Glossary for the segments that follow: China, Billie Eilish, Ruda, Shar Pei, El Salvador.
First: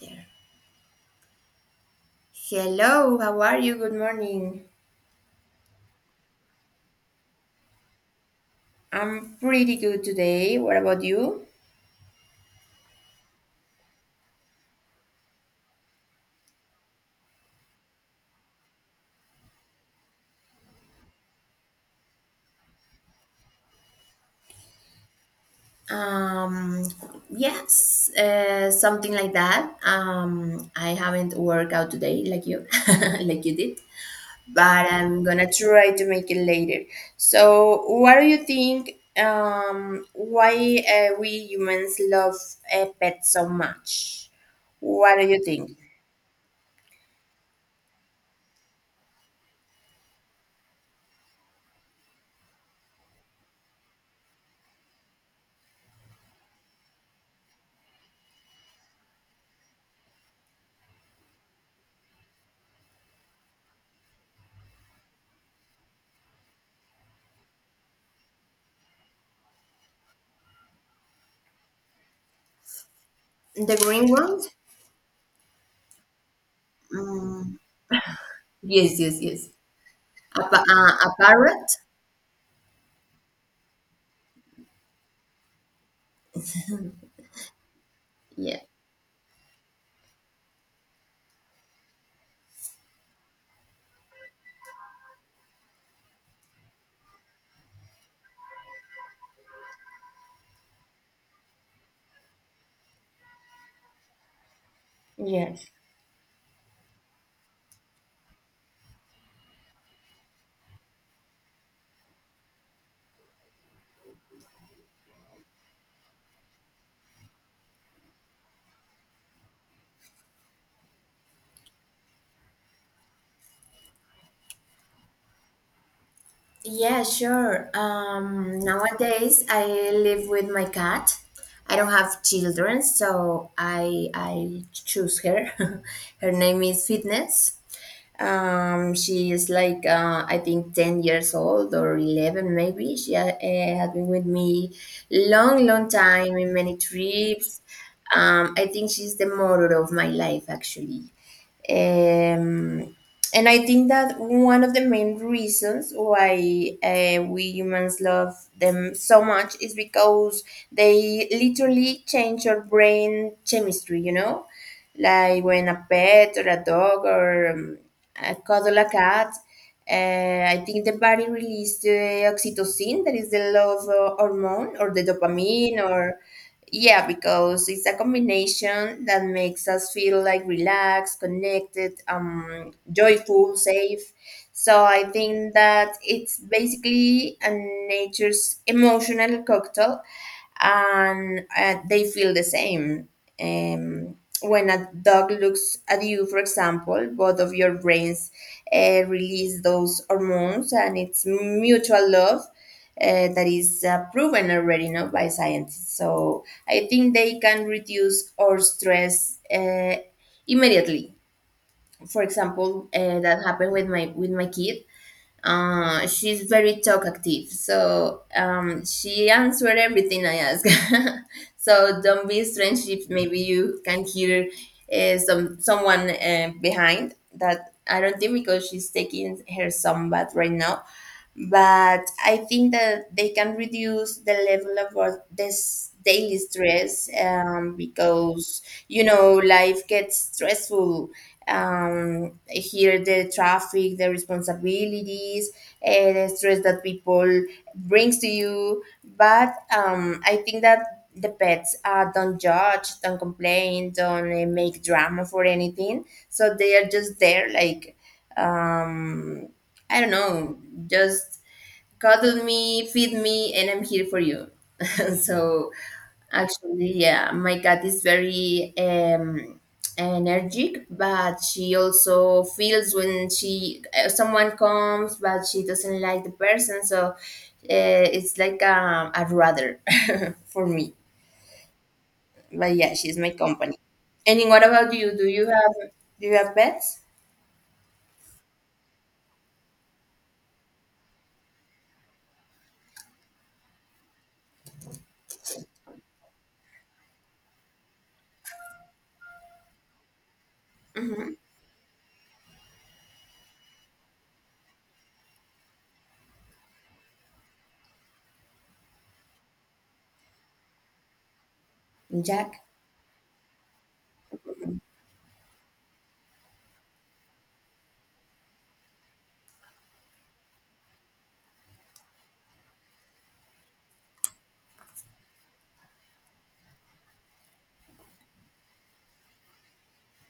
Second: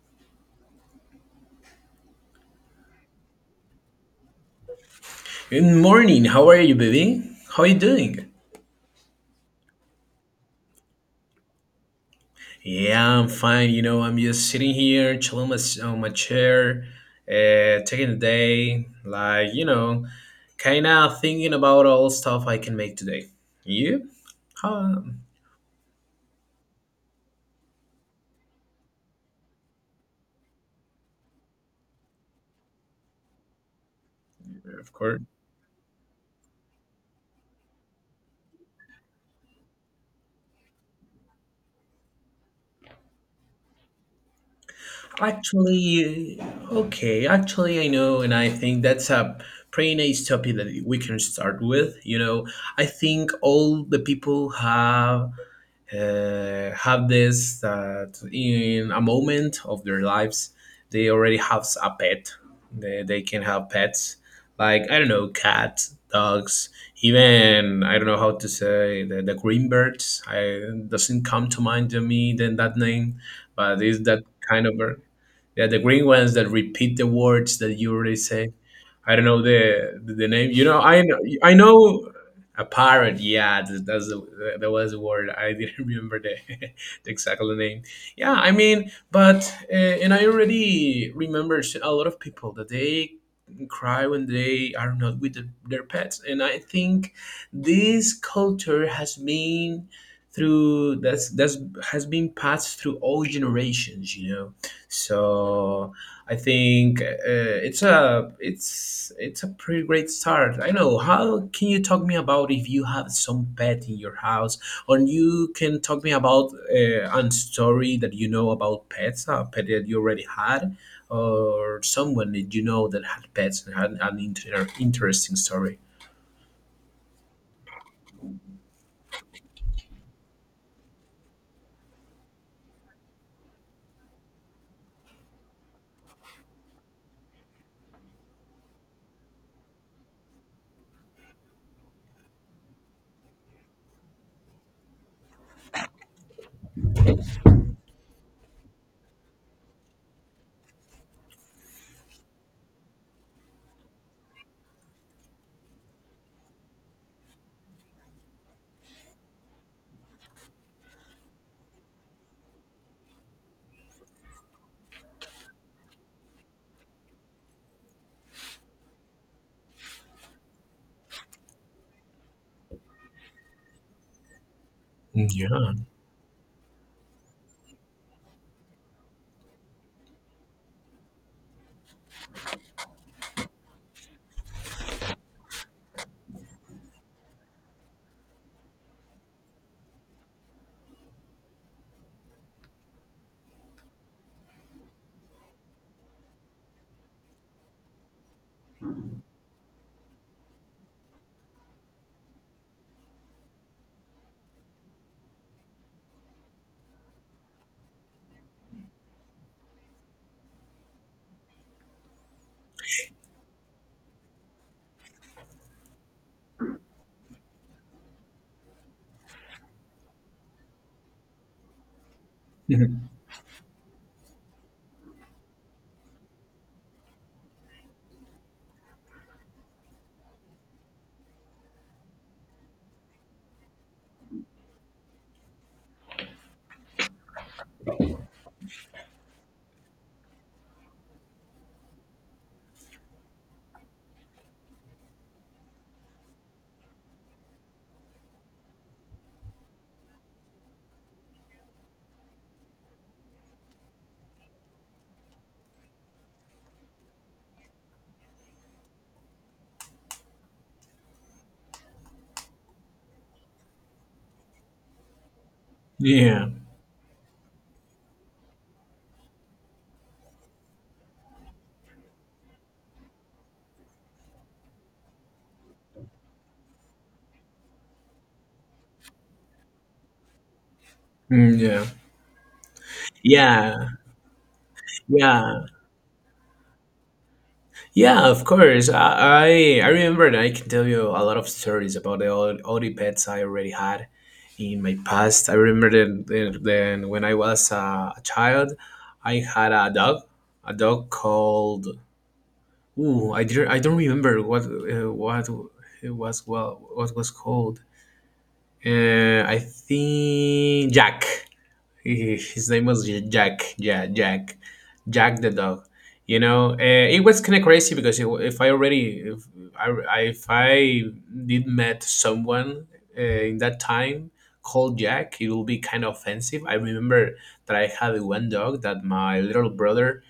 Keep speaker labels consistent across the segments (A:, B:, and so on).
A: There. Hello, how are you? Good morning.
B: Good morning. How are you, baby? How are you doing?
A: I'm pretty good today. What about you?
B: Yeah, I'm fine. You know, I'm just sitting here, chilling my, on my chair, taking the day, like, you know, kind of thinking about all stuff I can make today. You? Huh,
A: Um, yes, something like that. I haven't worked out today like you, like you did, but
B: of
A: I'm
B: course.
A: gonna try to make it later. So, what do you think? Why we humans love pets so much? What do you think?
B: Actually, okay. Actually, I know, and I think that's a pretty nice topic that we can start with. You know, I think all the people have this that in a moment of their lives they already have a pet they can have pets like I don't know, cats, dogs, even I don't know how to say the green birds. I doesn't come to mind to me then that name,
A: The
B: but is
A: green
B: that
A: ones?
B: kind of bird? Yeah, the green ones that repeat the
A: Mm,
B: words that you already say.
A: yes,
B: I
A: yes,
B: don't know
A: yes.
B: the the name. You know, I
A: A
B: know. I
A: parrot?
B: know a parrot. Yeah, that's that was the word. I didn't remember the, the exact name. Yeah, I
A: Yeah.
B: mean, but and I already remember a lot of people that they cry when they are not with the, their pets, and I think this culture has been through that's has been passed through all generations. You know,
A: Yes.
B: so I think it's a it's a pretty great start. I know. How can you talk me about if you have some pet in your house, or you can talk me about a story that you know about pets, a pet that you already had, or someone that you know that had pets and had an interesting story.
A: Yeah, sure. Nowadays I live with my cat. I don't have children, so I choose her. Her name is Fitness. She is like I think 10 years old or 11 maybe. She has been with me long, long time in many trips. I think she's the motor of my life actually. Um, and I think that one of the main reasons why we humans love them so much is because they literally change your brain chemistry, you know? Like when a pet or a dog or a cuddle a cat, I think the body releases the oxytocin, that is the love hormone, or the
B: Yeah.
A: dopamine, or. Yeah, because it's a combination that makes us feel like relaxed, connected, joyful, safe. So I think that it's basically a nature's emotional cocktail, and they feel the same. Um, when a dog looks at you, for example, both of your brains release those hormones, and it's mutual love that is proven already no, by scientists. So I think they can reduce our stress immediately. For example, that happened with my kid. She's very talkative, so she answered everything I ask. So don't be strange if maybe you can hear someone behind that. I don't think because she's taking her some bath right now, but I think that they can reduce the level of this daily stress because life gets stressful, here the traffic, the responsibilities, and the stress that people brings to you. But I think that the pets don't judge, don't complain, don't make drama for anything. So they are just there, like um, I don't know, just cuddle me, feed me, and I'm here for you. So
B: yeah.
A: actually, yeah, my cat is very energetic, but she also feels when she someone comes, but she doesn't like the person, so it's like a rather for me.
B: Mm, yeah.
A: But yeah, she's my company.
B: Yeah.
A: And then what about you?
B: Yeah.
A: Do you have pets?
B: Yeah, of course. I remember and I can tell you a lot of stories about the all the pets I already had in my past. I remember then when I was a child, I had a dog
A: Hmm.
B: called. Ooh, I didn't, I don't remember what it was, well what was called. I think Jack.
A: Jack.
B: His name was Jack. Yeah, Jack. Jack the dog. You know, it was kind of crazy because it, if I already, if I did met someone in that time called Jack, it will be kind of offensive. I remember that I had one dog that my little brother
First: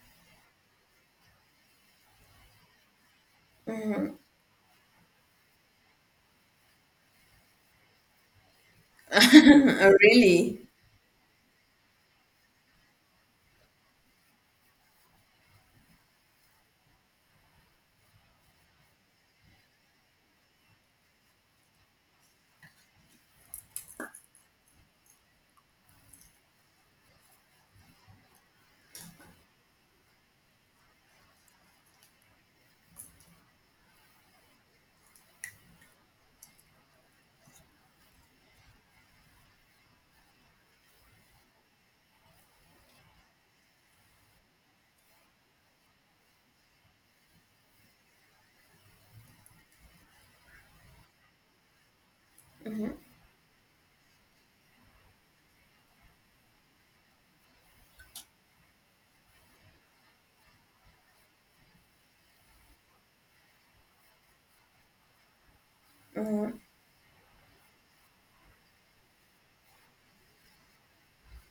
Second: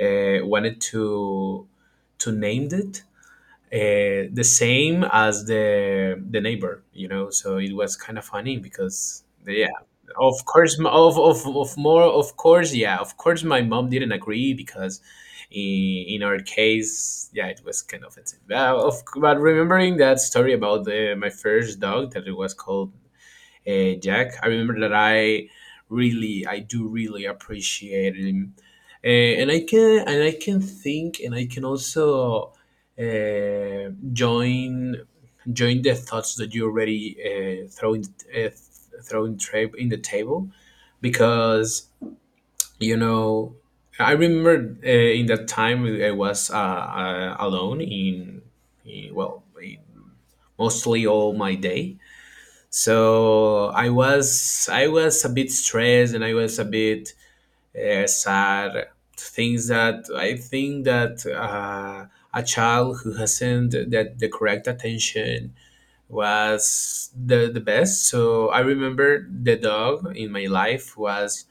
B: wanted to name it, the same as the neighbor, you know. So it was kind of funny because yeah,
A: Oh,
B: of
A: really?
B: course, of course, yeah, of course, my mom didn't agree because in our case, yeah, it was kind of offensive. But, of, but remembering that story about the, my first dog that it was called Jack. I remember that I really, I do really appreciate him, uh, and I can, and I can think, and I can also join join the thoughts that you already throwing, uh, in the table, because you know. I remember in that time I was alone in, well in mostly all my day.
A: Hmm.
B: So I was a bit stressed and I was a bit sad, things that I think that a child who hasn't that the correct attention
A: Hmm.
B: was the best. So I remember the dog in my life was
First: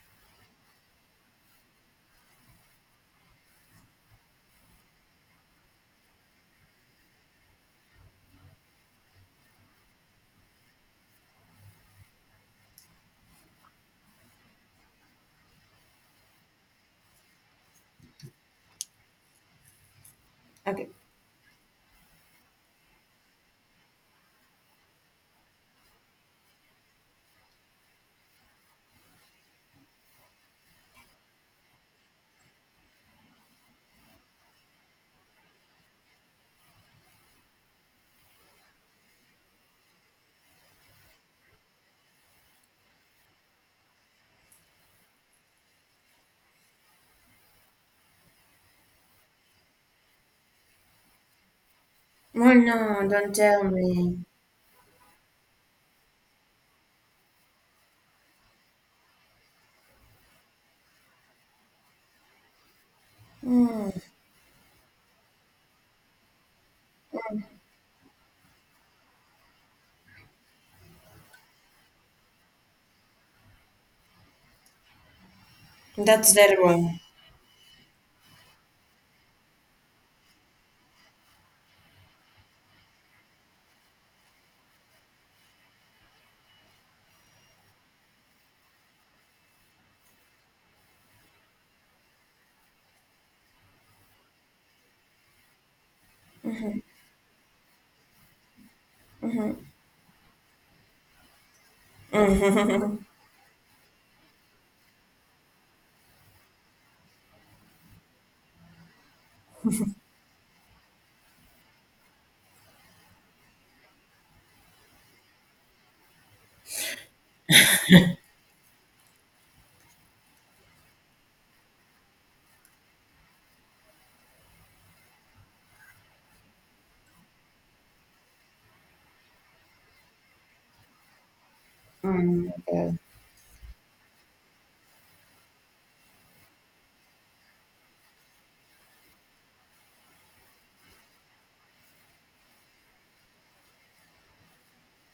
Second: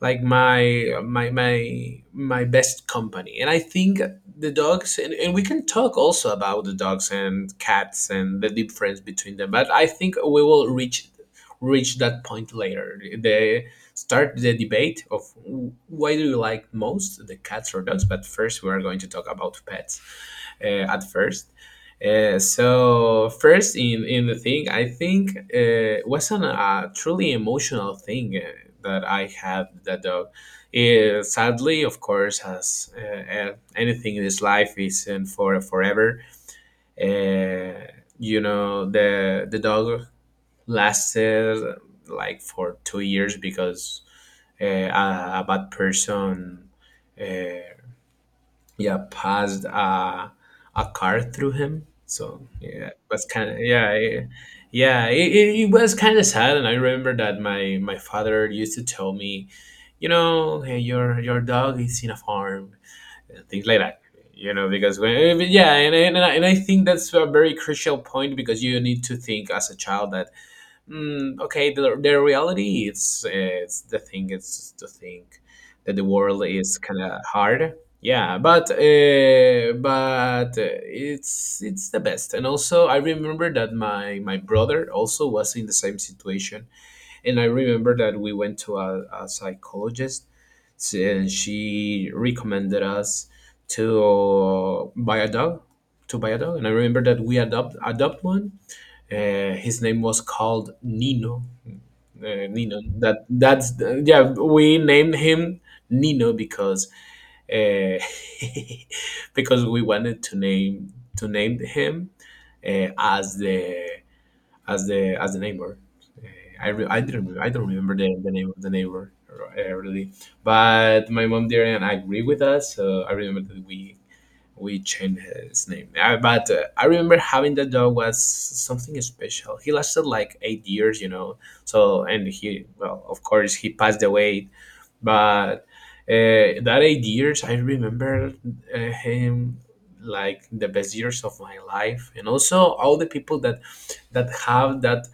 B: like my best company, and I think the dogs and we can talk also about the dogs and cats and the difference between them, but I think we will reach that point later, the start the debate of why do you like most the cats or dogs. But first we are going to talk about pets
A: Okay.
B: at first. So first in the thing I think wasn't a truly emotional thing that I had with that dog. Sadly, of course, as anything in this life isn't for forever, uh, you know, the dog lasted like for 2 years because a bad person uh, yeah, passed a car through him. So
A: Oh
B: yeah, it
A: no!
B: was
A: Don't
B: kind of,
A: tell me.
B: yeah, it was kind of sad. And I remember that my father used to tell me, you know, hey, your dog is in a farm, and things like
A: Mm,
B: that, you know, because when yeah, and I think that's a very crucial point, because you need to think as a child that mm, okay, the reality is, it's, the thing is to think that the
A: that's
B: world is
A: terrible.
B: kind of hard. Yeah, but it's the best. And also, I remember that my brother also was in the same situation, and I remember that we went to a psychologist, and she recommended us to buy a dog, to buy a dog. And I remember that we adopt adopt one. His name was called Nino, Nino. That that's the- yeah. We named him Nino because uh, because we wanted to name him as the as the as the neighbor. Uh, I, re- I didn't re- I don't remember the name of the neighbor really, but my mom didn't agree with us. So I remember that we changed his name. But I remember having that dog was something special. He lasted like 8 years, you know. So, and he,
A: Mm.
B: well, of course, he passed away, but that 8 years I remember uh, him like the best years of my life. And also all the people that that have that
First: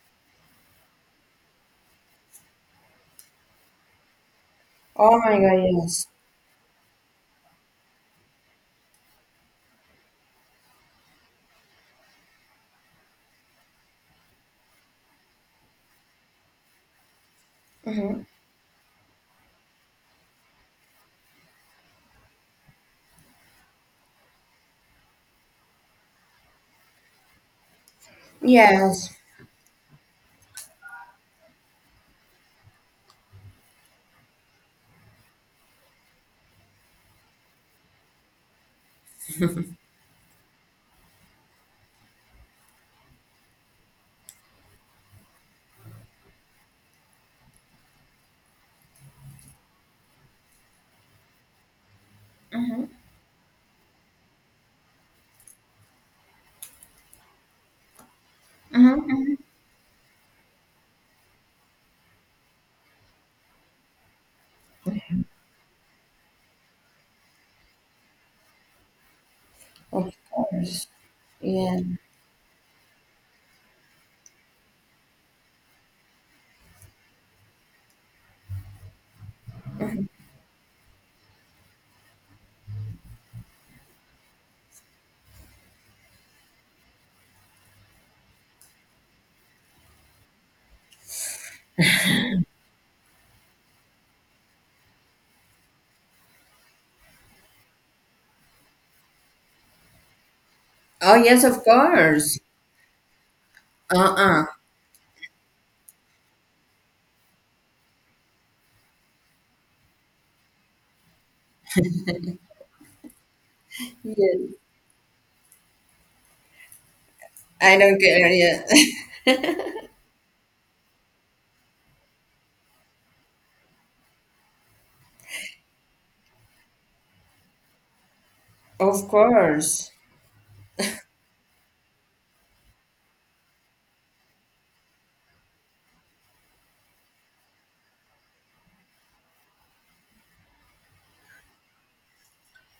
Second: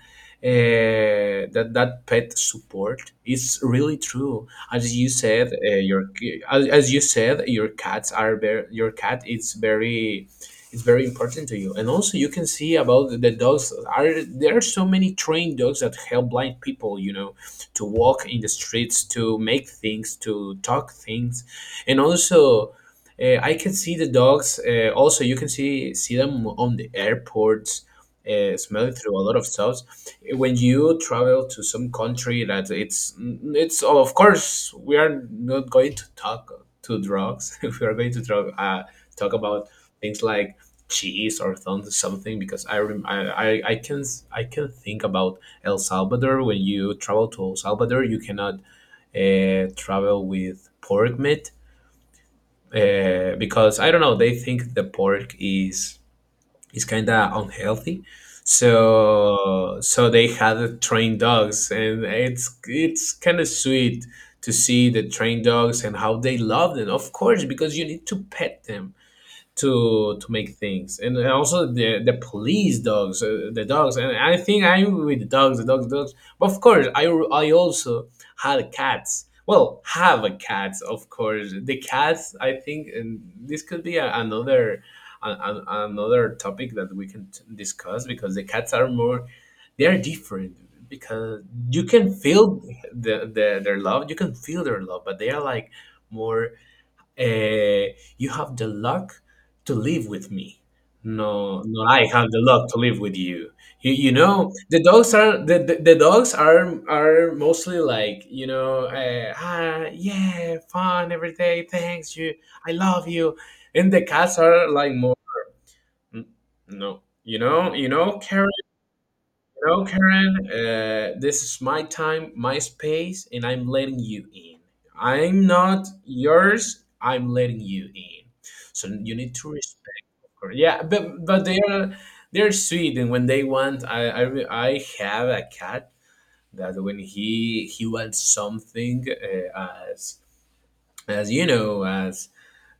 B: that that pet support, it's really true. As you
A: Oh my
B: said,
A: God, yes.
B: your as you said, your cats are very, your cat is very, it's very important to you. And also you can see about the dogs, are there are so many trained dogs that help blind people, you know, to
A: Hmm.
B: walk in the streets, to make things, to talk things, and also, I can see the dogs. Also, you can see them on the airports, smelling
A: Yes.
B: through a lot of stuff. When you travel to some country that it's of course, we are not going to talk to drugs. We are going to talk about things like cheese or something, because I can, I can think about El Salvador. When you travel to El Salvador, you cannot travel with pork meat,
A: Mm-hmm.
B: because I don't know, they think the pork is kind of unhealthy.
A: Mm-hmm.
B: So so they had trained dogs, and it's kind of sweet to see the trained dogs and how they love them. Of course, because you need to pet them
A: Hmm. Of
B: to make
A: course.
B: things, and also
A: Yeah.
B: the police dogs, the dogs. And I think I'm with dogs, the dogs. But of course, I also had cats, well, have a cat, of course. The cats, I think, and this could be a, another, another topic that we can discuss, because the cats are more, they are different, because you can feel the their love, you can feel their love, but they are like more, you have the luck to live with me.
A: Oh yes, of
B: No, no, I have
A: course.
B: the luck to live with you. You
A: Uh-uh.
B: know, the dogs are mostly like, you know, ah, yeah, fun every day. Thanks, you, I love you. And the cats
A: Yes.
B: are like more, "Mm, no,
A: I
B: you
A: don't
B: know,
A: care.
B: care,
A: Yeah.
B: no, Karen, this is my time, my space, and I'm letting you in. I'm not yours, I'm letting you in. So
A: Of
B: you need to
A: course.
B: respect her." Yeah, but they are, they're sweet. And when they want, I have a cat that when he wants something uh, as as you know, as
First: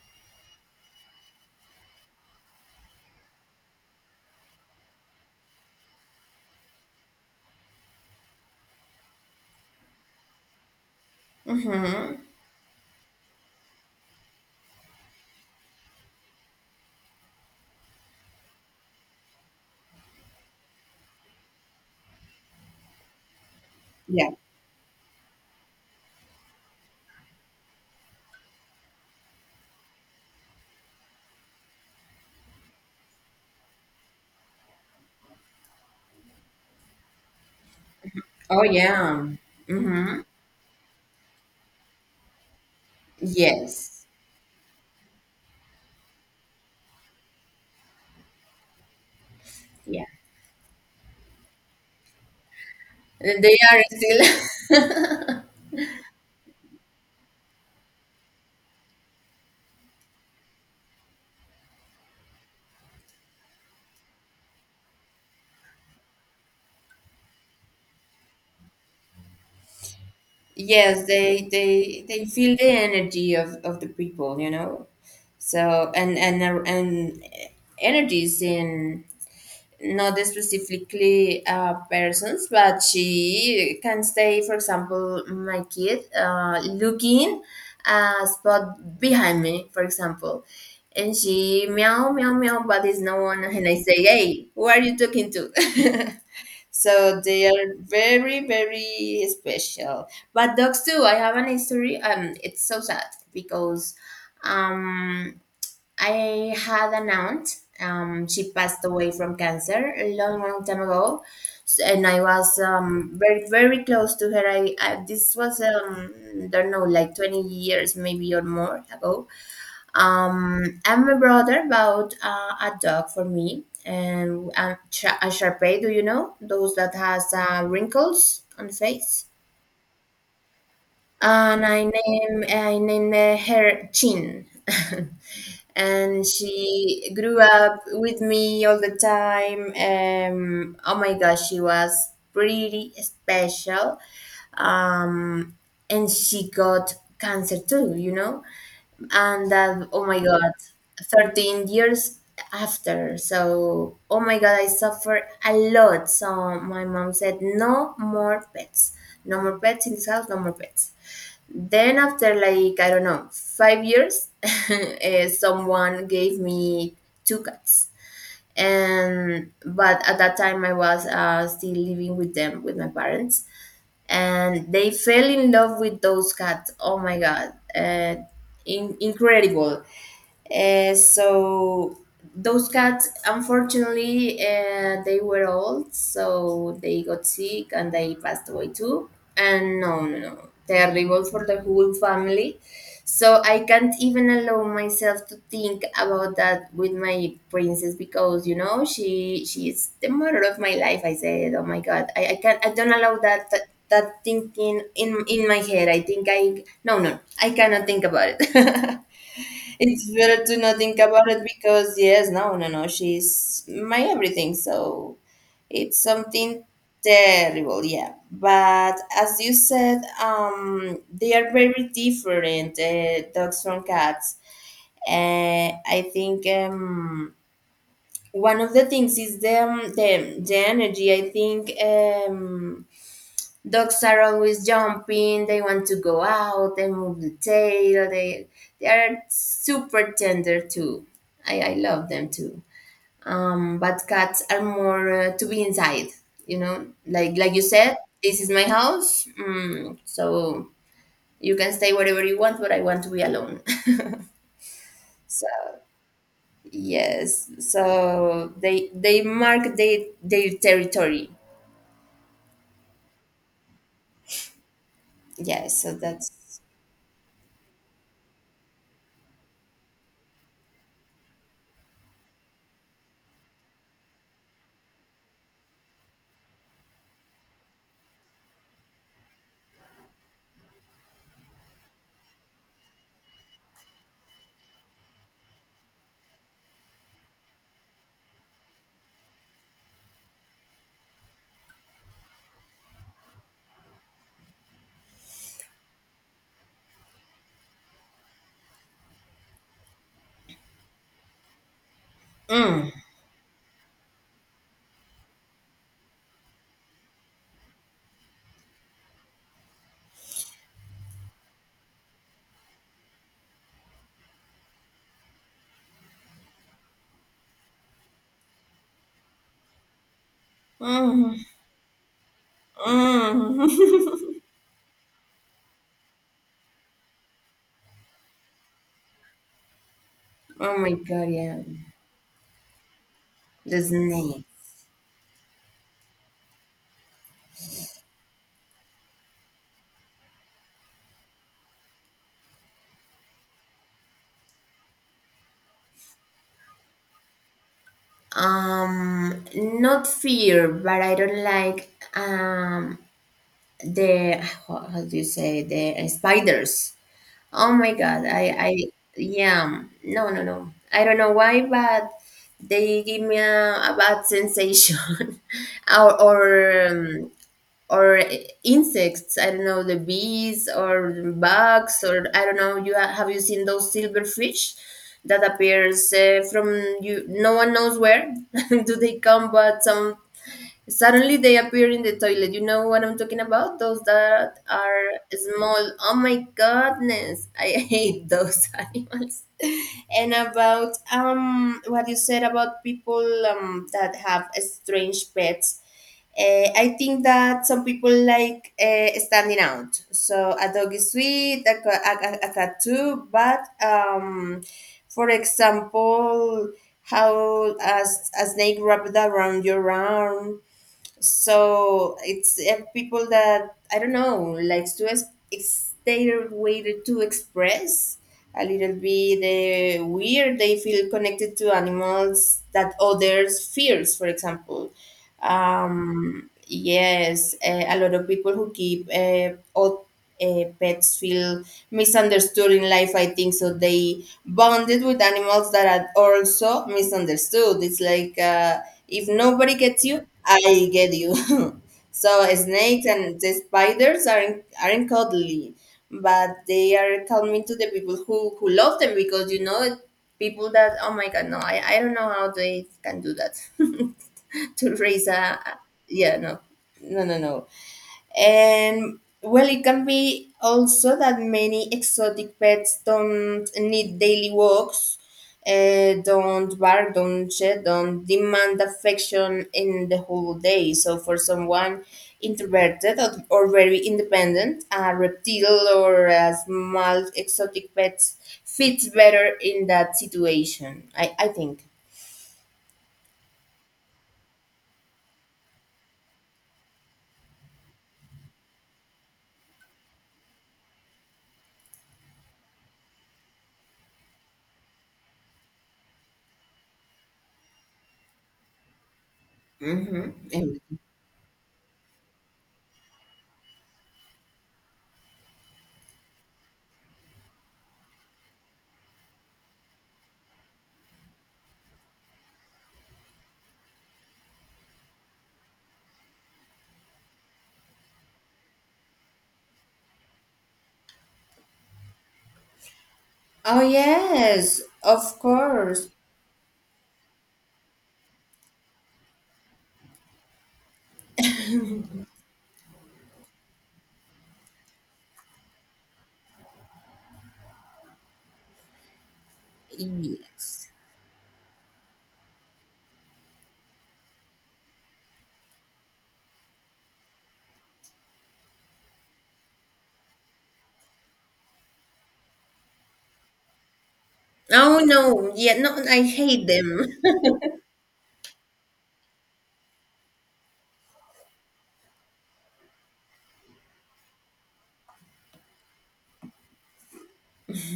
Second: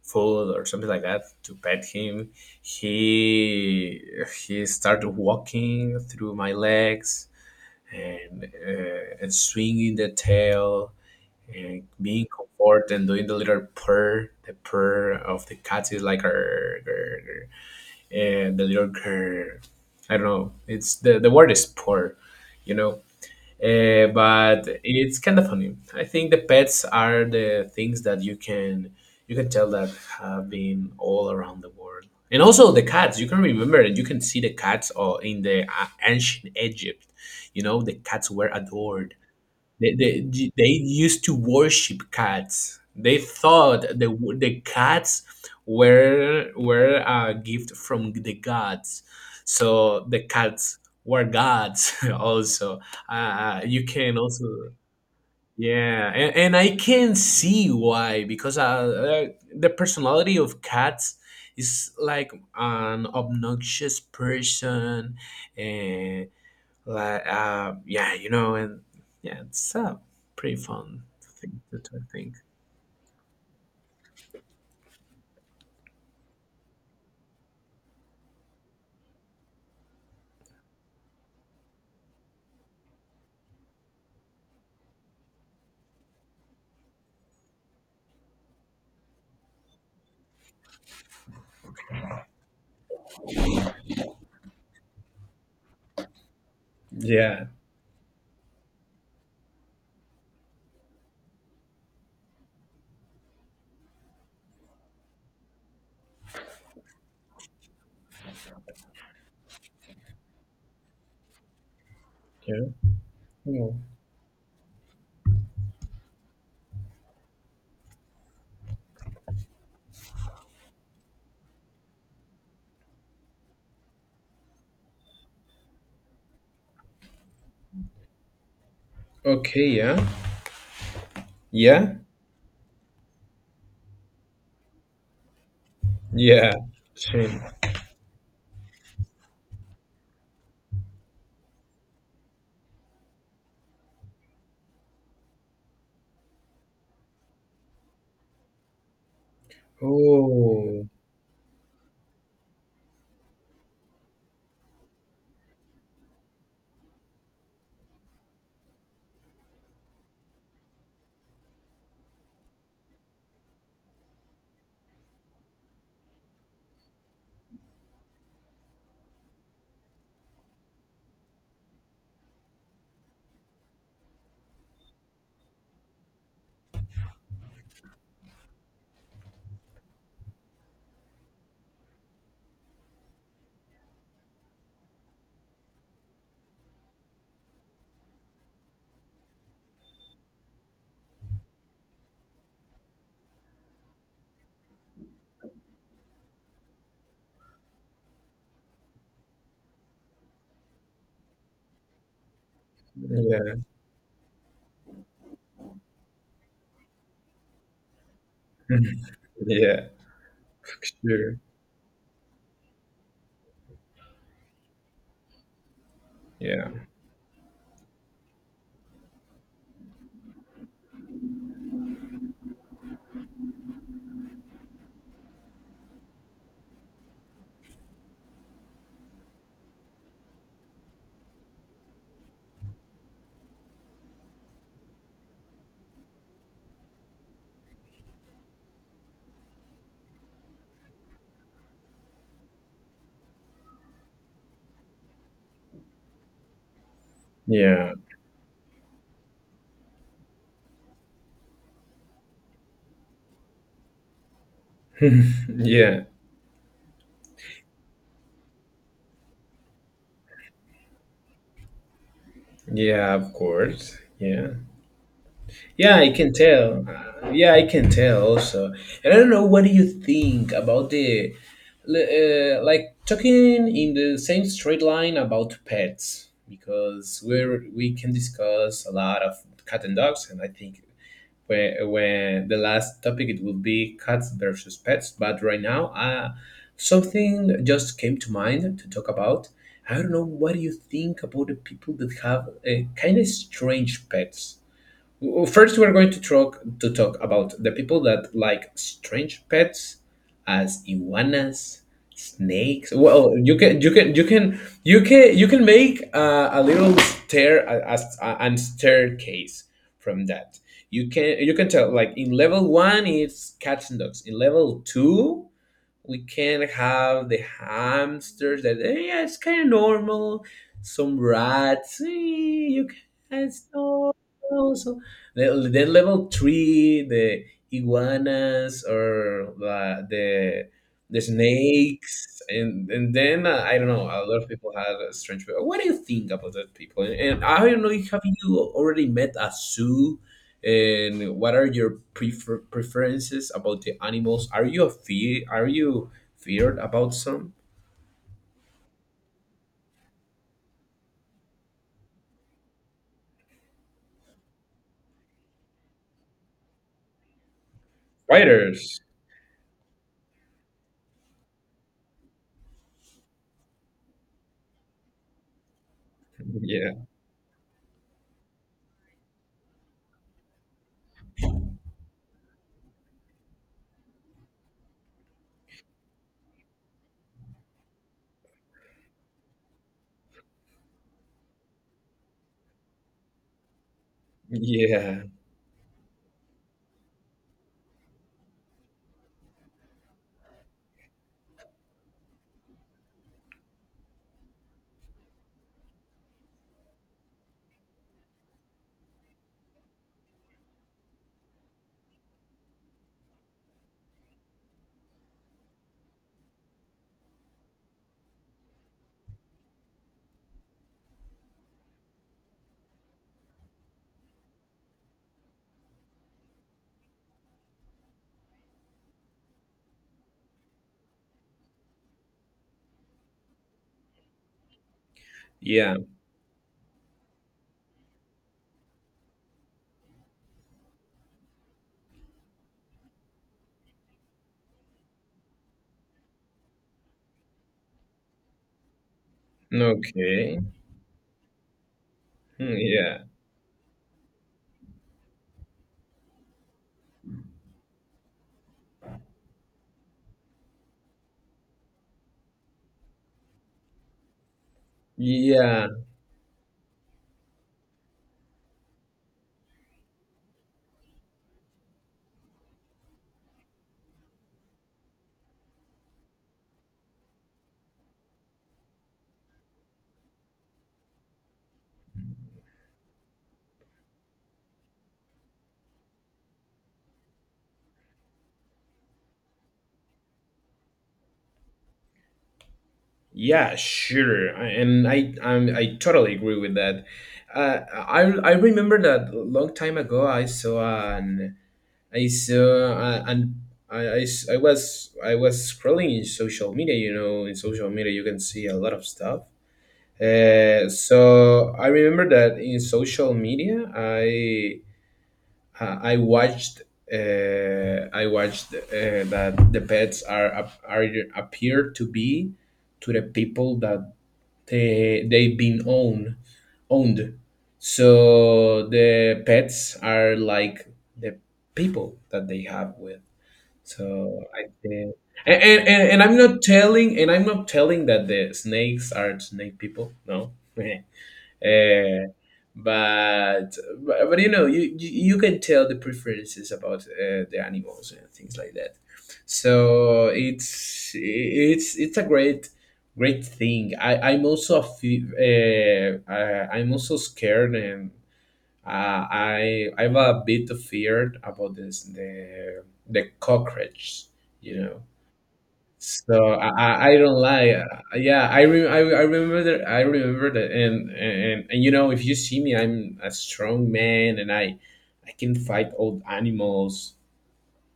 B: food or something like that, to pet him, he he started walking through my legs, and swinging the tail and
A: Hmm.
B: being comfort and doing the little purr. The purr of the cat is like grr, grr, grr, and the little grr. I don't know. It's the word is purr, you know.
A: Yeah.
B: But it's kind of funny. I think the pets are the things that you can, you can tell that have been all around the world, and also the cats. You can remember that you can see the cats or in the ancient Egypt. You know the cats were
A: Oh
B: adored.
A: yeah.
B: they,
A: Hmm.
B: they, they used to worship cats. They thought
A: Yes.
B: the cats were a gift from the gods. So
A: Yeah.
B: the cats were gods also.
A: They are
B: You can
A: still.
B: also yeah, and I can see why because the personality of cats is like an obnoxious person and like, yeah, and yeah, it's a pretty fun
A: Yes, they
B: thing to do,
A: they
B: I
A: they
B: think.
A: feel the energy of the people, you know. So and energy is in not specifically persons, but she can stay, for example, my kid looking a spot behind me, for example, and she meow meow meow, but it's no one, and I say, hey, who are you talking to? So they
B: Yeah.
A: are very very special. But dogs too. I have an history. It's so sad because um I had an aunt. She passed away from cancer a long, long time ago, and I was
B: Yeah.
A: very,
B: Oh.
A: very close to her. I This was don't know, like 20 years maybe or more ago. And my brother bought a dog for me, and a Shar Pei. Do you know those that has wrinkles on the face?
B: Okay. Yeah.
A: and I
B: Yeah.
A: name I named her Chin. And
B: Yeah.
A: she grew
B: Shame.
A: up with me all the time. Oh my gosh, she was pretty special. Um, and she got cancer too, you know? And that, oh my God,
B: Oh.
A: 13 years after. So, oh my God, I suffered a lot. So my mom said, no more pets. No more pets in this house, no more pets. Then after, like, I don't know, 5 years, someone gave me two cats, and but at that time I was still living with them with my parents, and they fell in love with those cats. Oh my god, incredible. So those cats, unfortunately, they were old, so they got sick and they passed away too. And no, no, no, terrible for the whole family. So I can't even allow myself to think about that with my princess, because you know she is the mother of my life. I said, oh my god, I don't allow
B: Yeah.
A: that thinking in my head. I think I no no I cannot think about it.
B: Yeah.
A: It's better to not think about
B: Sure.
A: it because yes, no, no, no, she's my everything. So it's something
B: Yeah.
A: terrible, yeah. But as you said, they are very different, dogs from cats. I think one of the things is the energy. I think dogs are always jumping. They want to go out. They move the tail. They are super tender too. I love them too. But cats are more to be inside. You know, like you
B: Yeah.
A: said, this is my house. Mm, so you can stay wherever you want, but I want to be alone. So
B: yeah.
A: yes, so they mark their territory.
B: Yeah. Of course. Yeah.
A: Yes, so
B: Yeah, I can
A: that's.
B: tell. Yeah, I can tell also. And I don't know, what do you think about the, like talking in the same straight line about pets? Because we can discuss a lot of cat and dogs, and I think when when the last topic it will be cats versus pets. But right now, uh, something just came to mind to talk about. I don't know, what do you think about the people that have kind of strange pets? Well, first, we're going to talk about the people that like strange pets, as iguanas,
A: Mm.
B: snakes. Well, you can make a little stair a, and staircase from that. You can tell like in level one it's cats and dogs. In level two we can have the hamsters that yeah it's kind of normal some
A: Mm.
B: rats you can it's
A: Mm.
B: normal so then level three the iguanas or
A: Oh my
B: the
A: god, yeah.
B: snakes and then I
A: The
B: don't know a lot
A: snake.
B: of people had a strange what do you think about that people and, I don't know if have you already met a zoo and what are your preferences about the animals are you a fear are you feared about some
A: Not fear, but I don't like the how do you say the spiders. Oh my god, I
B: spiders
A: yeah. No, no, no. I don't know why, but they give me a bad sensation. or or
B: yeah
A: um, or insects, I don't know, the bees or bugs, or I don't know, have you seen those silver fish that appears from, you, no one knows where, do they come, but some. Suddenly they appear in the toilet. You know what I'm talking about? Those that are
B: yeah
A: small. Oh my goodness. I hate those animals. And about what you said about people that have strange pets. I think that some people like standing out. So a dog is sweet, a, ca- a cat too. But for example, how a snake wrapped around your arm, so it's people that I don't know likes to their way to express a little bit weird. They feel connected to animals that others fears, for example.
B: yeah
A: Yes, a lot of people who keep all pets feel misunderstood in life. I think so. They bonded with animals that are also misunderstood. It's like if nobody gets you,
B: okay.
A: I get you. So
B: Hmm,
A: snakes
B: yeah
A: and the spiders aren't cuddly, but they are calming to the people who love them, because you know people that oh my god no, I don't know how they can do that to raise a,
B: yeah
A: yeah, no no no no. And well it can be also that many exotic pets don't need daily walks, don't bark, don't shed, don't demand affection in the whole day, so for someone introverted, or very independent, a reptile or a small exotic pet fits better in that situation. I think.
B: yeah sure and I totally agree with that. I I remember that a long time ago I saw an I saw an I was scrolling in social media, you know, in social media you can see a lot of stuff.
A: Hmm.
B: So I remember that in social media, I I watched I watched that the pets are are appear to be to the people that they've been owned. So the pets are like the people that they have with.
A: Oh
B: So I
A: yes,
B: think.
A: of course.
B: And I'm not telling that the snakes are snake people. No. Uh, but, but you know you can tell the preferences about the animals and things like that. So
A: Yes.
B: it's a great thing. I I'm also a I, I'm also scared and uh, I have a bit of fear about this the cockroach. You
A: Oh
B: know
A: no, yeah, no, I
B: so
A: hate
B: I,
A: them.
B: I don't lie. Yeah, I remember that. I remember that. And, and you know, if you see me, I'm a strong man, and I can fight old animals,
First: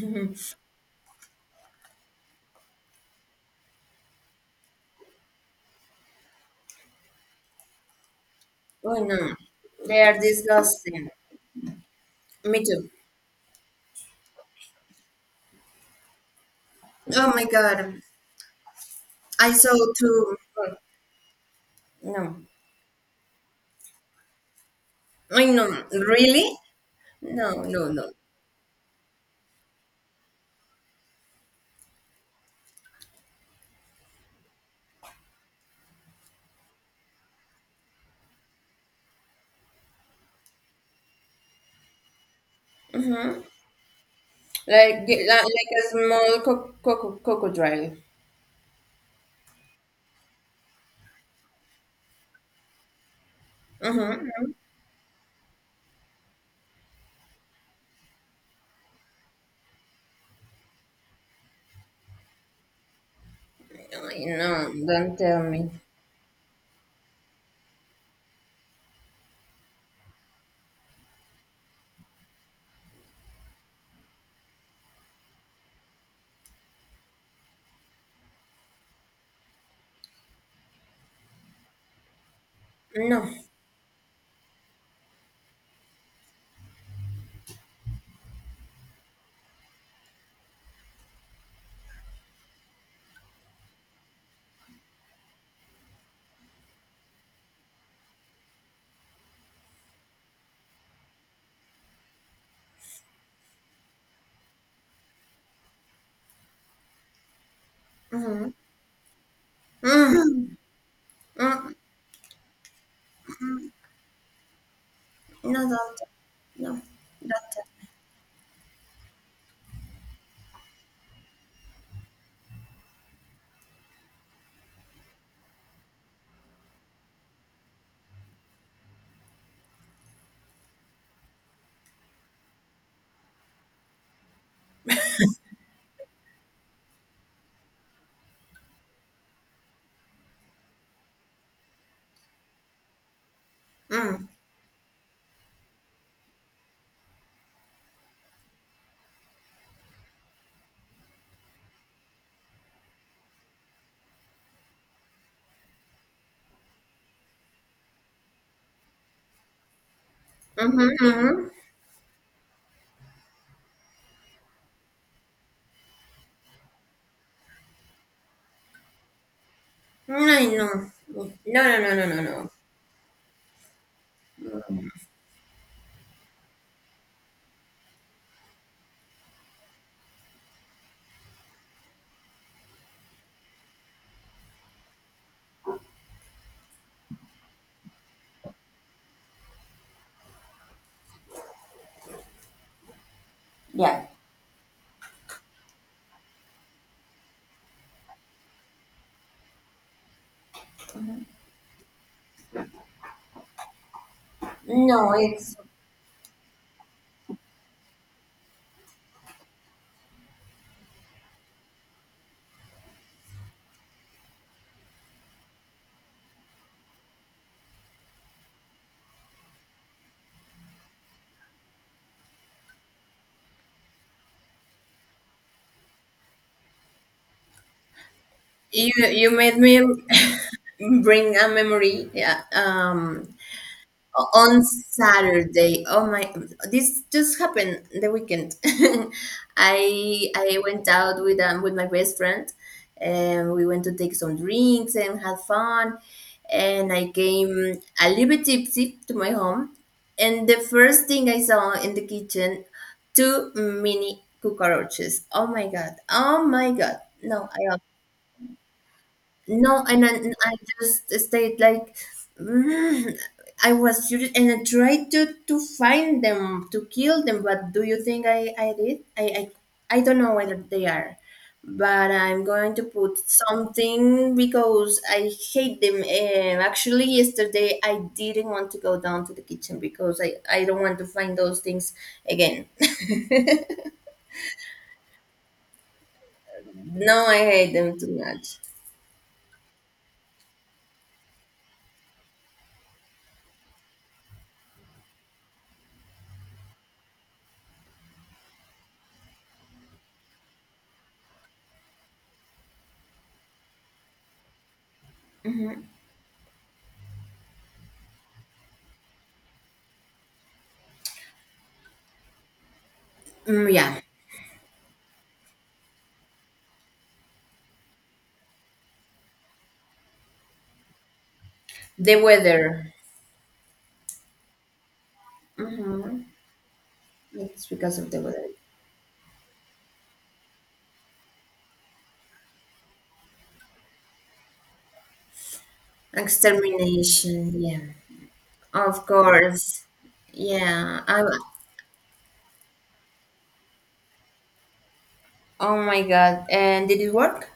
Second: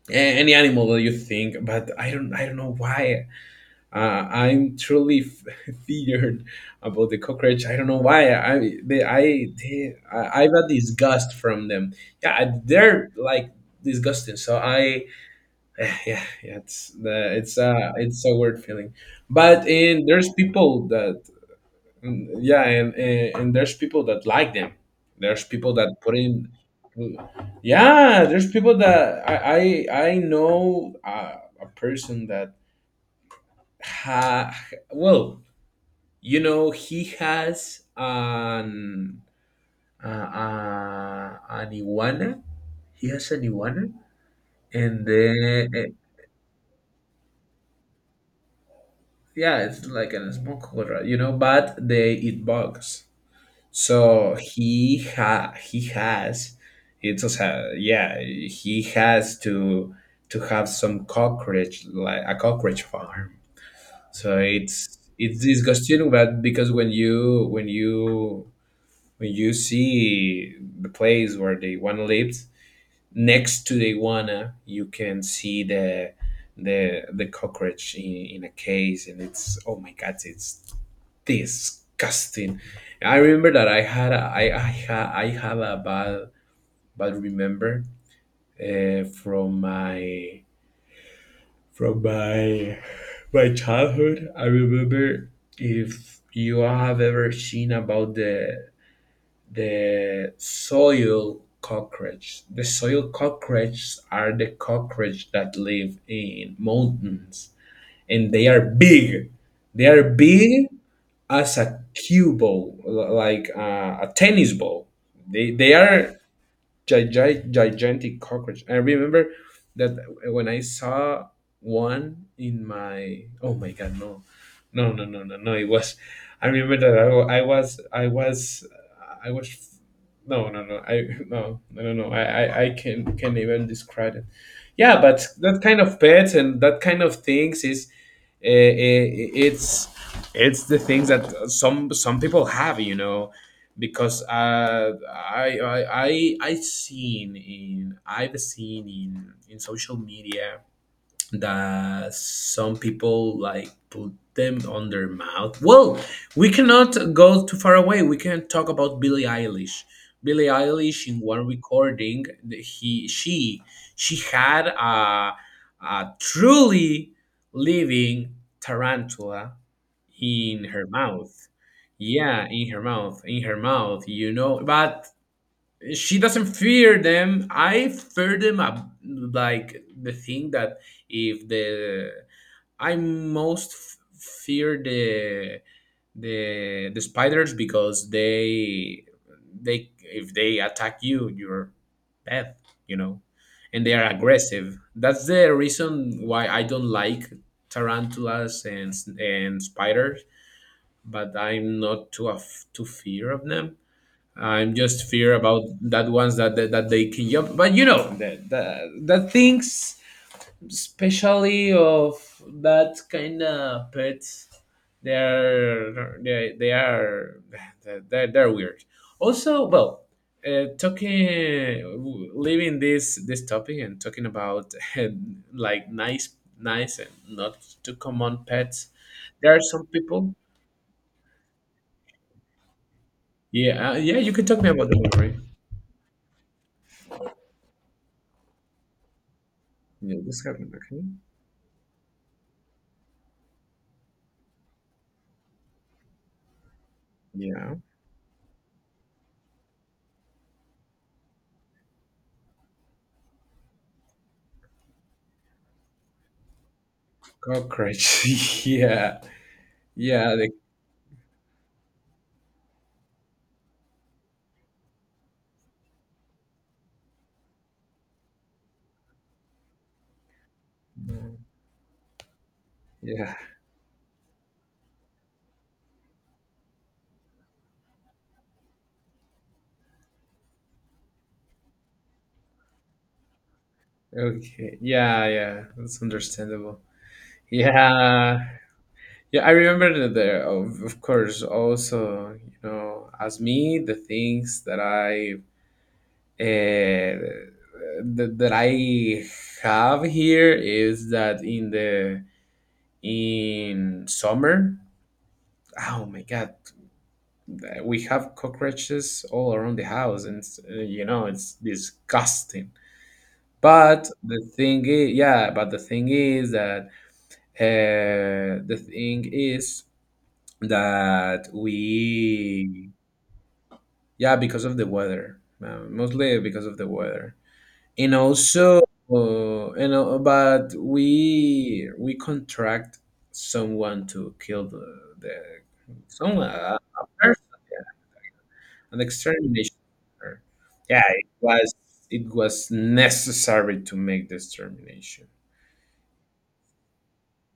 B: any animal that you think. But I don't know why. I'm truly feared about the cockroach. I don't know why.
A: Oh no, they are
B: I've had
A: disgusting.
B: disgust from them. Yeah,
A: Me too.
B: they're like disgusting. So I yeah, yeah, yeah, it's
A: Oh
B: the
A: my god,
B: it's a weird feeling,
A: I
B: but
A: saw
B: and there's
A: two. Oh,
B: people that mm,
A: no,
B: yeah, and, and there's people that like them.
A: I
B: There's people
A: know.
B: that put in,
A: Really? No, no, no.
B: yeah. There's people that I know a person that ha well you know he has an iguana. He has an iguana,
A: Like
B: and
A: like, like a
B: then
A: small crocodile.
B: yeah, it's like a small cobra, you know, but they eat bugs. So
A: Mm-hmm.
B: he has it's also, yeah, he has to have some cockroach like a cockroach farm. So
A: No, don't
B: it's
A: tell me.
B: disgusting, but because when you see the place where the one lives, next to the iguana you can see the cockroach in a case and it's oh my god it's disgusting. I
A: No.
B: remember that I had a, I ha, I have a bad remember uh, from my from my my childhood. I remember if you have ever seen about the soil cockroach. The soil cockroaches are the cockroach that live in mountains, and they
A: Mm-hmm.
B: are big. They are
A: Mm-hmm.
B: big as
A: Mm-hmm.
B: a cue ball, like a tennis ball.
A: No,
B: They
A: don't tell.
B: are
A: No, don't tell.
B: Gigantic cockroach. I remember that when I saw one in my oh my god no no no no no no it was I remember that I, wa- I was I was I was no no no I no no no no I I can can't even describe it. Yeah but that kind of pets and that kind of things is I- i- it's it's the things that some people have, you know, because
A: Mm.
B: I seen in I've seen in social media that some people like put them on their mouth. Well, we cannot go too far away. We can talk about Billie Eilish. Billie
A: Mm-hmm,
B: Eilish in one
A: mm-hmm.
B: recording, the- he she had a truly living tarantula
A: No,
B: in her
A: no, no,
B: mouth.
A: no, no, no, no,
B: Yeah,
A: no.
B: in her mouth, you know. But she doesn't fear them. I fear them like the thing that if the I most fear the spiders because they if they attack you you're dead you know and they
A: Yeah,
B: are aggressive. That's the reason why I don't like tarantulas and and spiders. But I'm not too too fear of them. I'm just
A: no,
B: fear
A: it's
B: about that ones that that they can jump. But you know, the things, especially of that kind of pets, they are they're weird. Also, well, talking leaving this topic and talking about like nice and not too common pets.
A: you. You
B: There
A: made
B: are
A: me
B: some people.
A: bring a memory. Yeah,
B: Yeah, yeah, you can talk
A: on
B: me about the one, right?
A: Saturday. Oh my, this just happened the weekend.
B: Yeah,
A: I
B: this
A: I
B: happened.
A: went
B: Okay.
A: out with my best friend, and we went to take some drinks and have fun. And I
B: Yeah.
A: came a little bit tipsy to my home, and the first thing I saw in the kitchen, two mini cockroaches. Oh my god! Oh my god! No, I
B: Cockroach. yeah.
A: no, and then and
B: Yeah. The,
A: I just stayed like, mm, I was furious, and I tried to find them to kill them. But do you think I did? I don't know where they are, but I'm going to put
B: yeah.
A: something because I hate them. Actually, yesterday I didn't want to go down to the kitchen because I don't want to find those things again.
B: Okay. Yeah. Yeah. That's understandable.
A: No, I hate them too
B: Yeah.
A: much.
B: Yeah. I remember that there, of course, also, you know, as me, the things that I, uh, that I have here is that in in summer,
A: Mm-hmm.
B: oh my God, we have cockroaches all around the house. And, you know, it's disgusting.
A: Mm, yeah,
B: But the thing is, yeah, but the thing is that the thing is that
A: the
B: we,
A: weather.
B: yeah, because of the weather,
A: Mm-hmm.
B: mostly because of the weather,
A: It's because of
B: and
A: the weather.
B: also, you know, but we contract someone to kill the someone a person,
A: Extermination,
B: yeah,
A: yeah.
B: an
A: Of
B: extermination.
A: course. Yeah.
B: Yeah, it was necessary to make this termination.
A: Oh my god. And did it work?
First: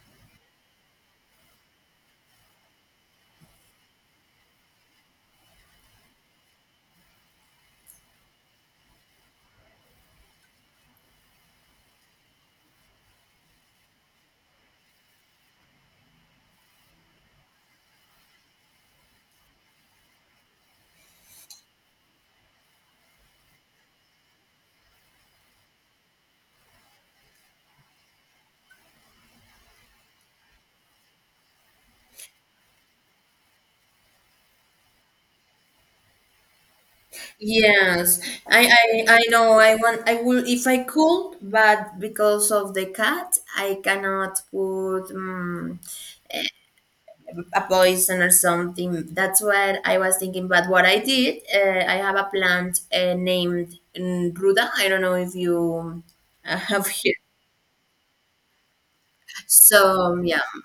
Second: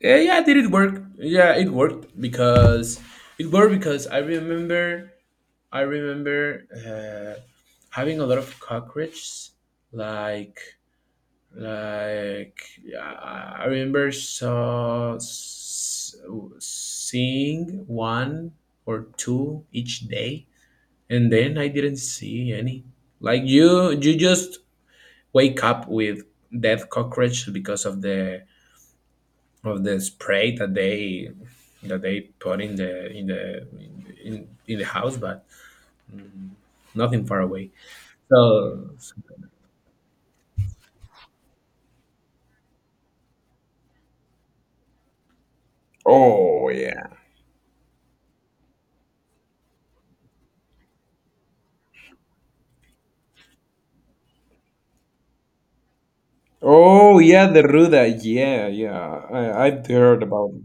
B: Yeah, yeah, did it work? Yeah, it worked because I remember having a lot of cockroaches. Like like I remember seeing one or two each day, and then I didn't see any. Like you just wake up with dead cockroach because of the spray that they put in in the house, but mm, nothing far away.
A: Yes. I,
B: So,
A: I
B: so
A: I know I will if I could, but because of the cat, I cannot put
B: oh yeah.
A: a poison or something. That's what I was thinking. But what I did, I have a plant named Ruda. I don't know if you have here.
B: Oh yeah, the ruda. Yeah, yeah. I
A: So
B: I've heard
A: yeah,
B: about it.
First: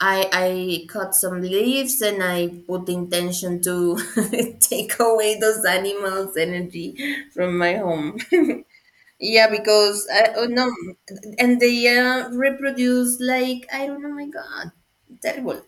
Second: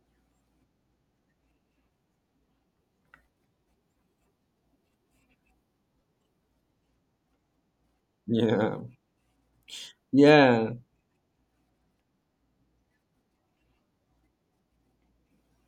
A: I cut some leaves and I put intention to take away those animals' energy from my home.
B: Yeah.
A: yeah, because oh no,
B: Yeah.
A: and they reproduce like I don't know. My God, terrible.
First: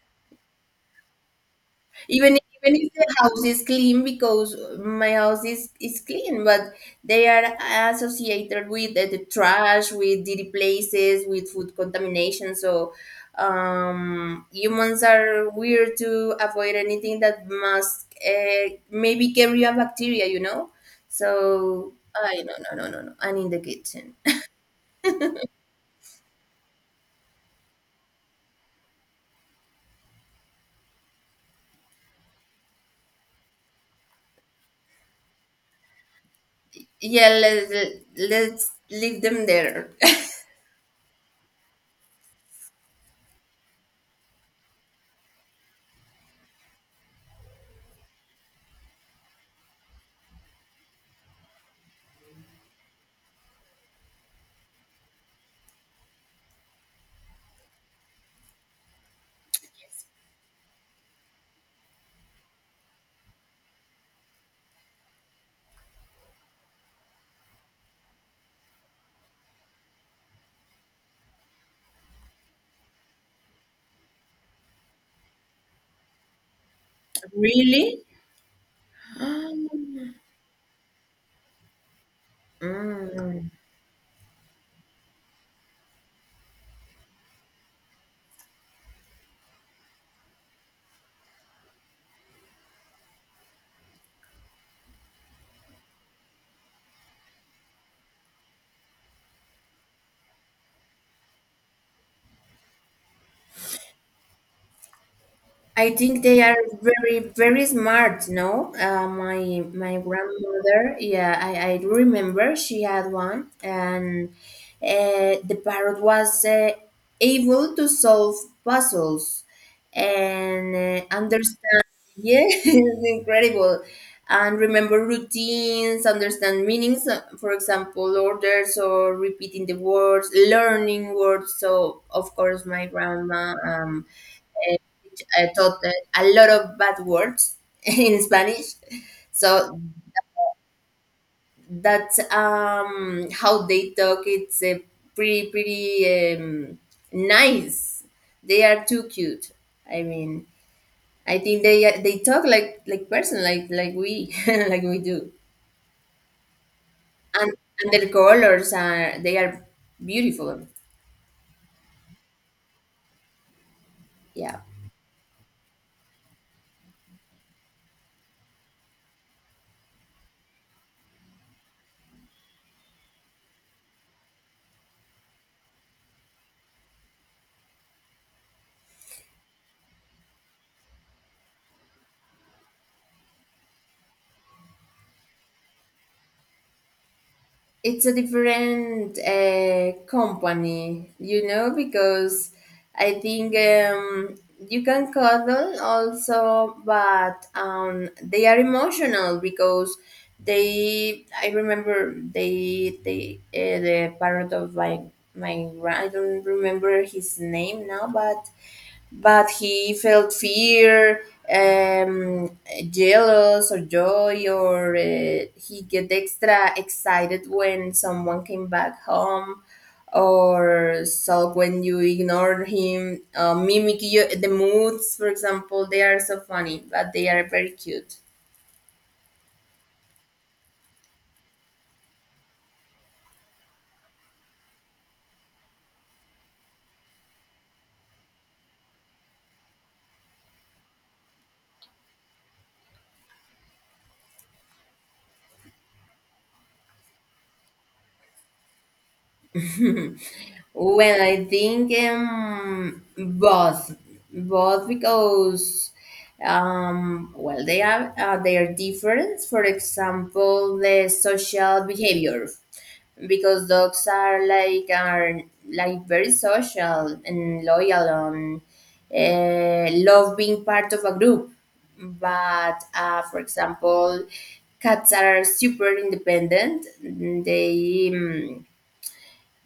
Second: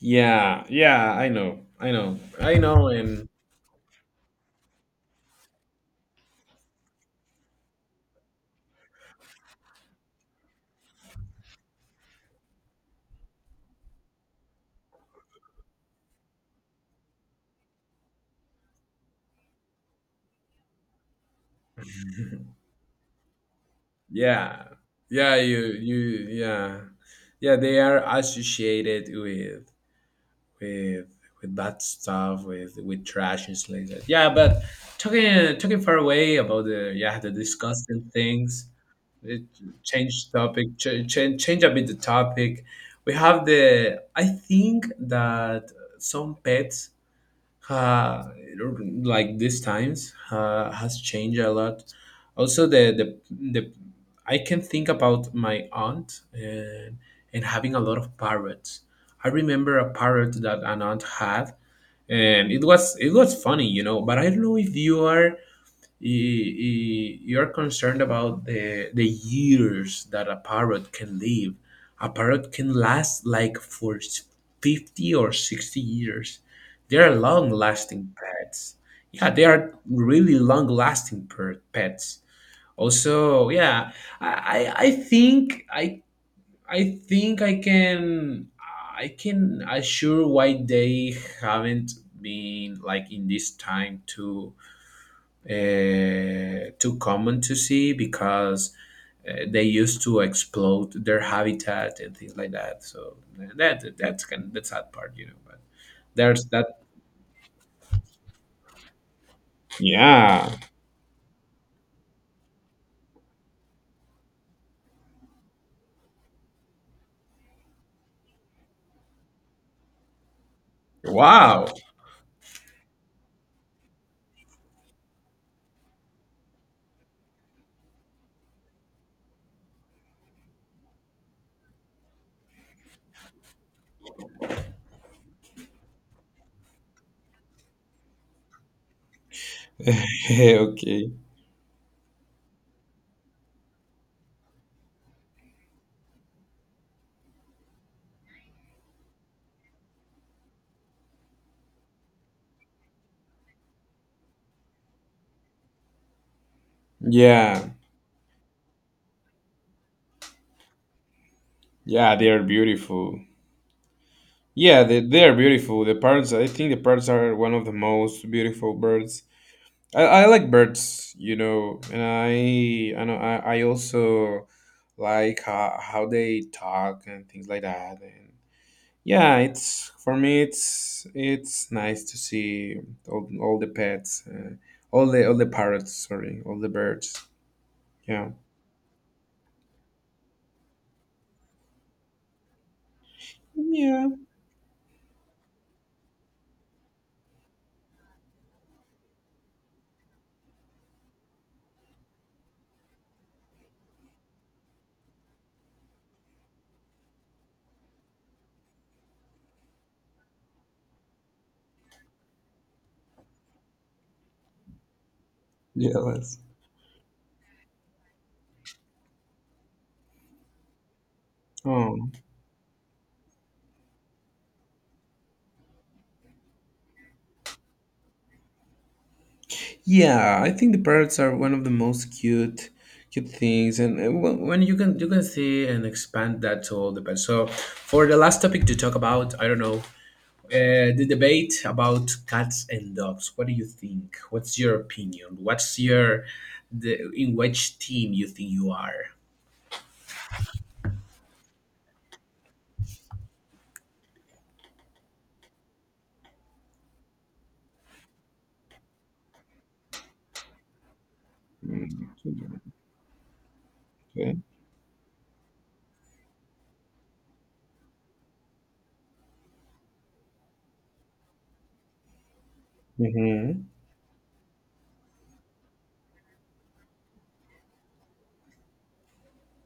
B: Yeah. Yeah. I know. I know.
A: even
B: I
A: even
B: know.
A: if the
B: And
A: house is clean, because my house is clean, but they are associated with the trash, with dirty places, with food contamination. So humans are weird to avoid anything that must maybe carry a bacteria, so I. No, no, no, no, no, and in the kitchen.
B: yeah. Yeah. You. You. Yeah. Yeah. They are associated with with with bad stuff, with trash and stuff like that. Yeah, but talking far away about the yeah
A: yeah,
B: the disgusting things,
A: let's leave
B: it,
A: them there.
B: change topic, change a bit the topic. We have the I think that some pets uh, like these times has changed a lot. Also, the I can think about my aunt and having a lot of parrots. I remember a parrot that an aunt had, and it was funny, you know. But I don't know if you are you, you're concerned about the years that a parrot can live. A parrot can last like for 50 or 60 years. They are long
A: really?
B: lasting pets. Yeah, they are really long lasting pets. Also,
A: Mm.
B: yeah, I, I I think I I think I can assure why they haven't been like in this time to too common to see because they used to explode their habitat and things like that. So that's that part, you know. But
A: I think they
B: there's
A: are
B: that.
A: very, very smart. No, my
B: Yeah.
A: grandmother. Yeah, I do remember she had one, and the parrot was able to solve puzzles and
B: Wow.
A: understand. Yeah, it's incredible, and remember routines, understand meanings. For example, orders or repeating the words, learning words. So of course, my grandma. I taught a lot of bad words in Spanish. So
B: okay.
A: that's how they talk. It's pretty, pretty nice. They are too cute. I mean, I think they talk like person, like we like we do. And
B: Yeah.
A: their colors are they are beautiful.
B: Yeah, they are beautiful.
A: Yeah.
B: Yeah, they are beautiful. The parrots, I think the parrots are one of the most beautiful birds. I like birds, you know, and I also like how they talk and things like that. And yeah, it's for me it's nice to see all, all the pets, uh, all the parrots, sorry, all the birds.
A: It's a
B: Yeah.
A: different company, you know, because I think
B: Yeah.
A: you can cuddle also, but they are emotional because they. I remember the parent of my I don't remember his name now, but he felt fear, um, jealous, or joy, or he get
B: Jealous.
A: extra excited when someone came back home, or so when
B: Oh.
A: you ignore him, mimic you, the moods, for example, they are so funny, but they are very cute.
B: Yeah, I think the parrots are one of the most cute things, and when you can see and expand that to all the pets. So, for the last topic to talk about, I don't know, the debate about cats and dogs. What do you think? What's your opinion? What's your the in which team you think you are?
A: Well, I think both, because well, they are different. For example, the social
B: Mm.
A: behavior, because dogs
B: Okay.
A: are like very social and loyal and love being part of a group. But for
B: Mm-hmm.
A: example, cats are super independent. They um,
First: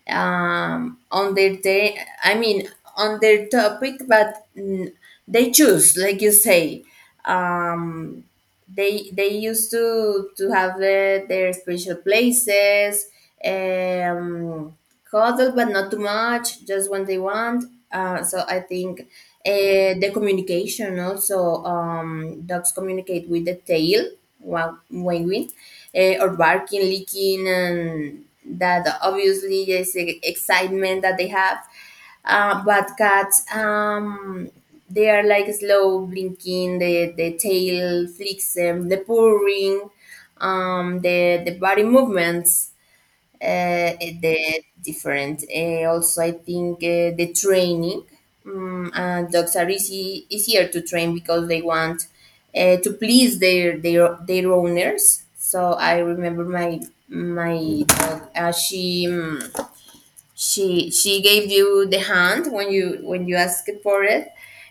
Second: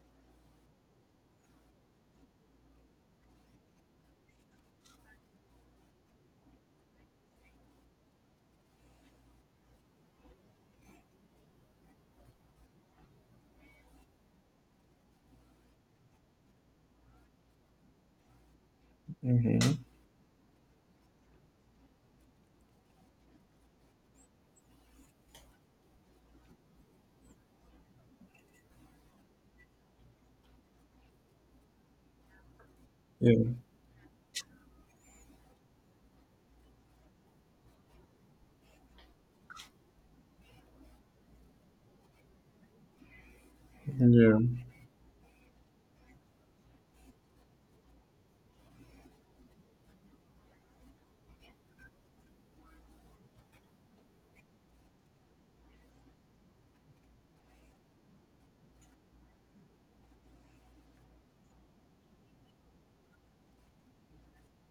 A: um, on their day. I mean, on their topic, but they choose, like you say. Um, they used to have their spiritual places um cuddle, but not too much, just when they want. So I think
B: Mm-hmm.
A: the communication also. Dogs communicate with the tail while wagging or barking, licking, and that obviously is excitement that they have. But
B: Yeah.
A: cats, they are like slow blinking. The tail flicks them, the purring, the body movements,
B: Yeah.
A: the different. Also, I think the training. Dogs are easy easier to train because they want to please their owners. So I remember my dog. She. She gave you the hand when you asked for it.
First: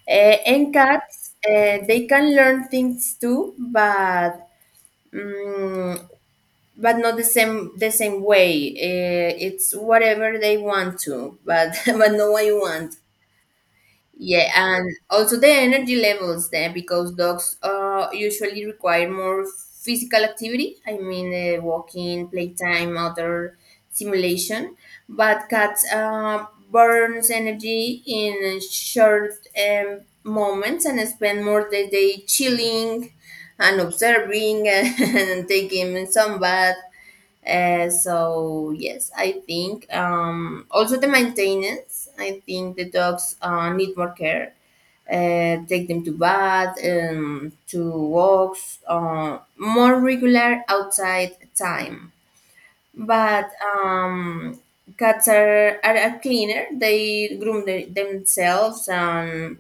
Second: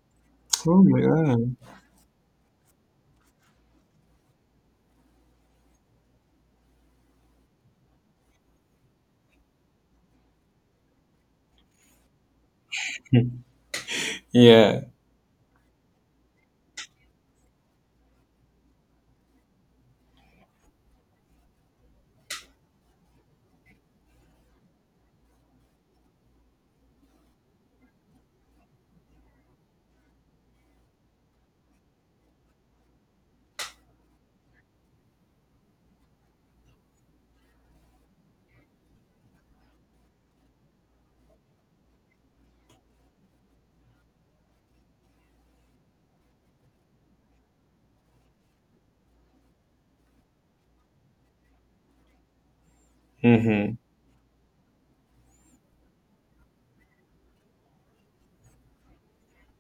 A: And
B: Oh my
A: cats
B: god.
A: they can learn things too, but mm but not the same way. It's whatever they want to, but but no one you want. Yeah,
B: Yeah.
A: and also the energy levels then, because dogs usually require more physical activity. I mean, walking, playtime, other simulation. But cats burns energy in short moments and spend more the day chilling and observing and taking some bath. So yes, I think also the maintenance. I think the dogs need more care. Take them to bath, to walks, more regular outside time. But
B: Mm-hmm.
A: um, cats are cleaner. They groom themselves.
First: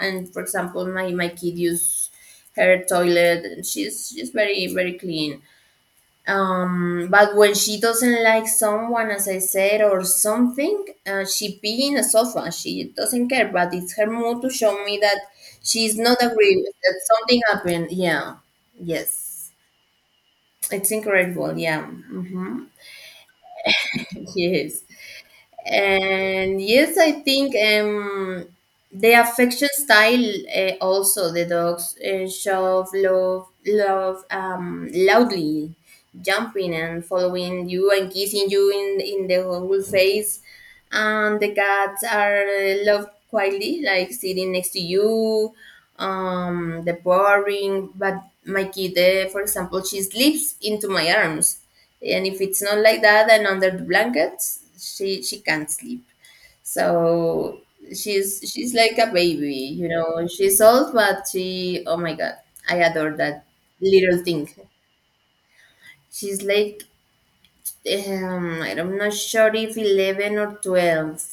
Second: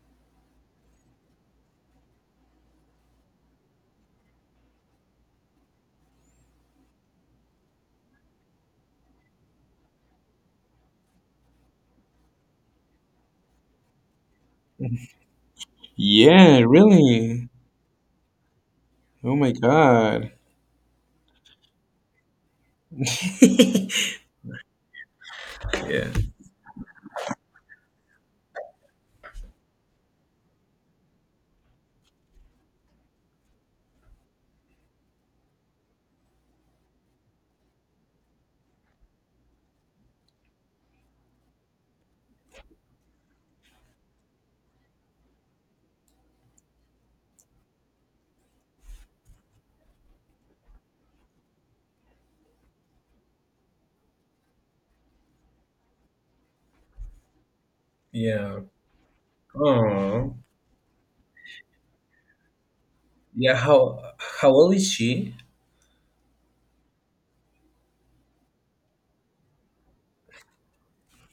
A: And for example, my kid use her toilet. She's very very clean. But when she doesn't like someone, as I said, or something, she be in a sofa. She doesn't care, but it's her mood to show me that she's not
B: Yeah.
A: agree that something
B: Really.
A: happened. Yeah,
B: Oh
A: yes,
B: my god.
A: it's incredible. Yeah, mm-hmm. yes,
B: Yeah.
A: and yes, I think they affection style. Also, the dogs show love loudly, jumping and following you and kissing you in the whole face, and the cats are loved quietly, like sitting next to you. The boring, but my kid, for example, she sleeps into my arms, and if it's not like that and under the blankets, she can't sleep. So
B: Yeah.
A: she's like a baby, you know.
B: Oh.
A: She's old, but she oh my god, I adore that
B: Yeah, how
A: little thing.
B: how old is she?
A: She's like I'm not sure if 11 or 12,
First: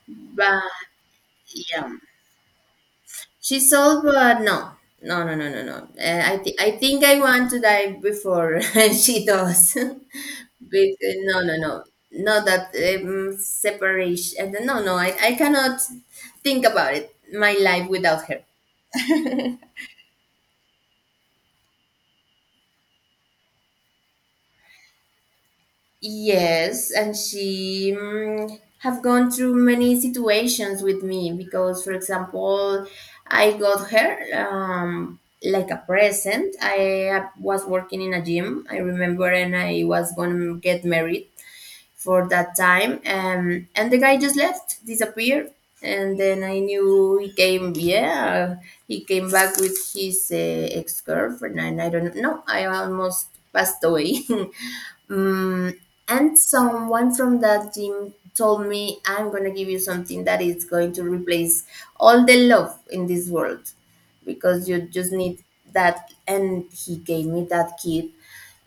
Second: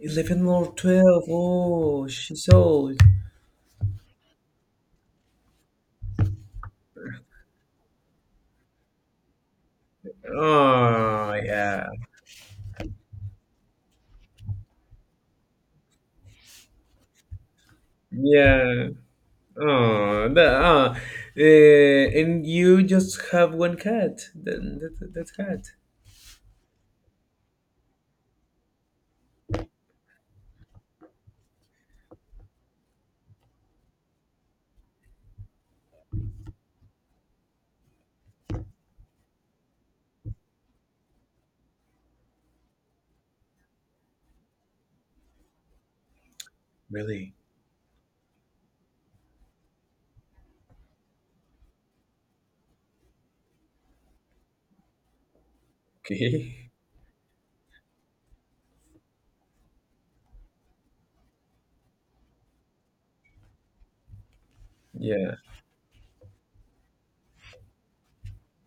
B: 11
A: but
B: or 12.
A: yeah,
B: Oh, she's old.
A: she's old, but no. I think I want to die before she does. Bec-
B: Oh
A: no, no, no,
B: yeah.
A: not that separation. No, no, I cannot think about it. My life without her.
B: Yeah. Oh, and you just have one cat. That cat.
A: Yes, and she have gone through many situations with me because, for example, I got her like a present. I was working in a gym, I remember, and I was going to get married for that time, and the guy just left, disappeared, and then I knew he
B: Really?
A: came. Yeah, he came back with his ex girlfriend, and I don't know. I almost passed away. Mm, and
B: Okay.
A: someone from that gym told me, I'm going to give you something that is going to replace all the love in this world, because you just
B: Yeah.
A: need that. And he gave me that kit.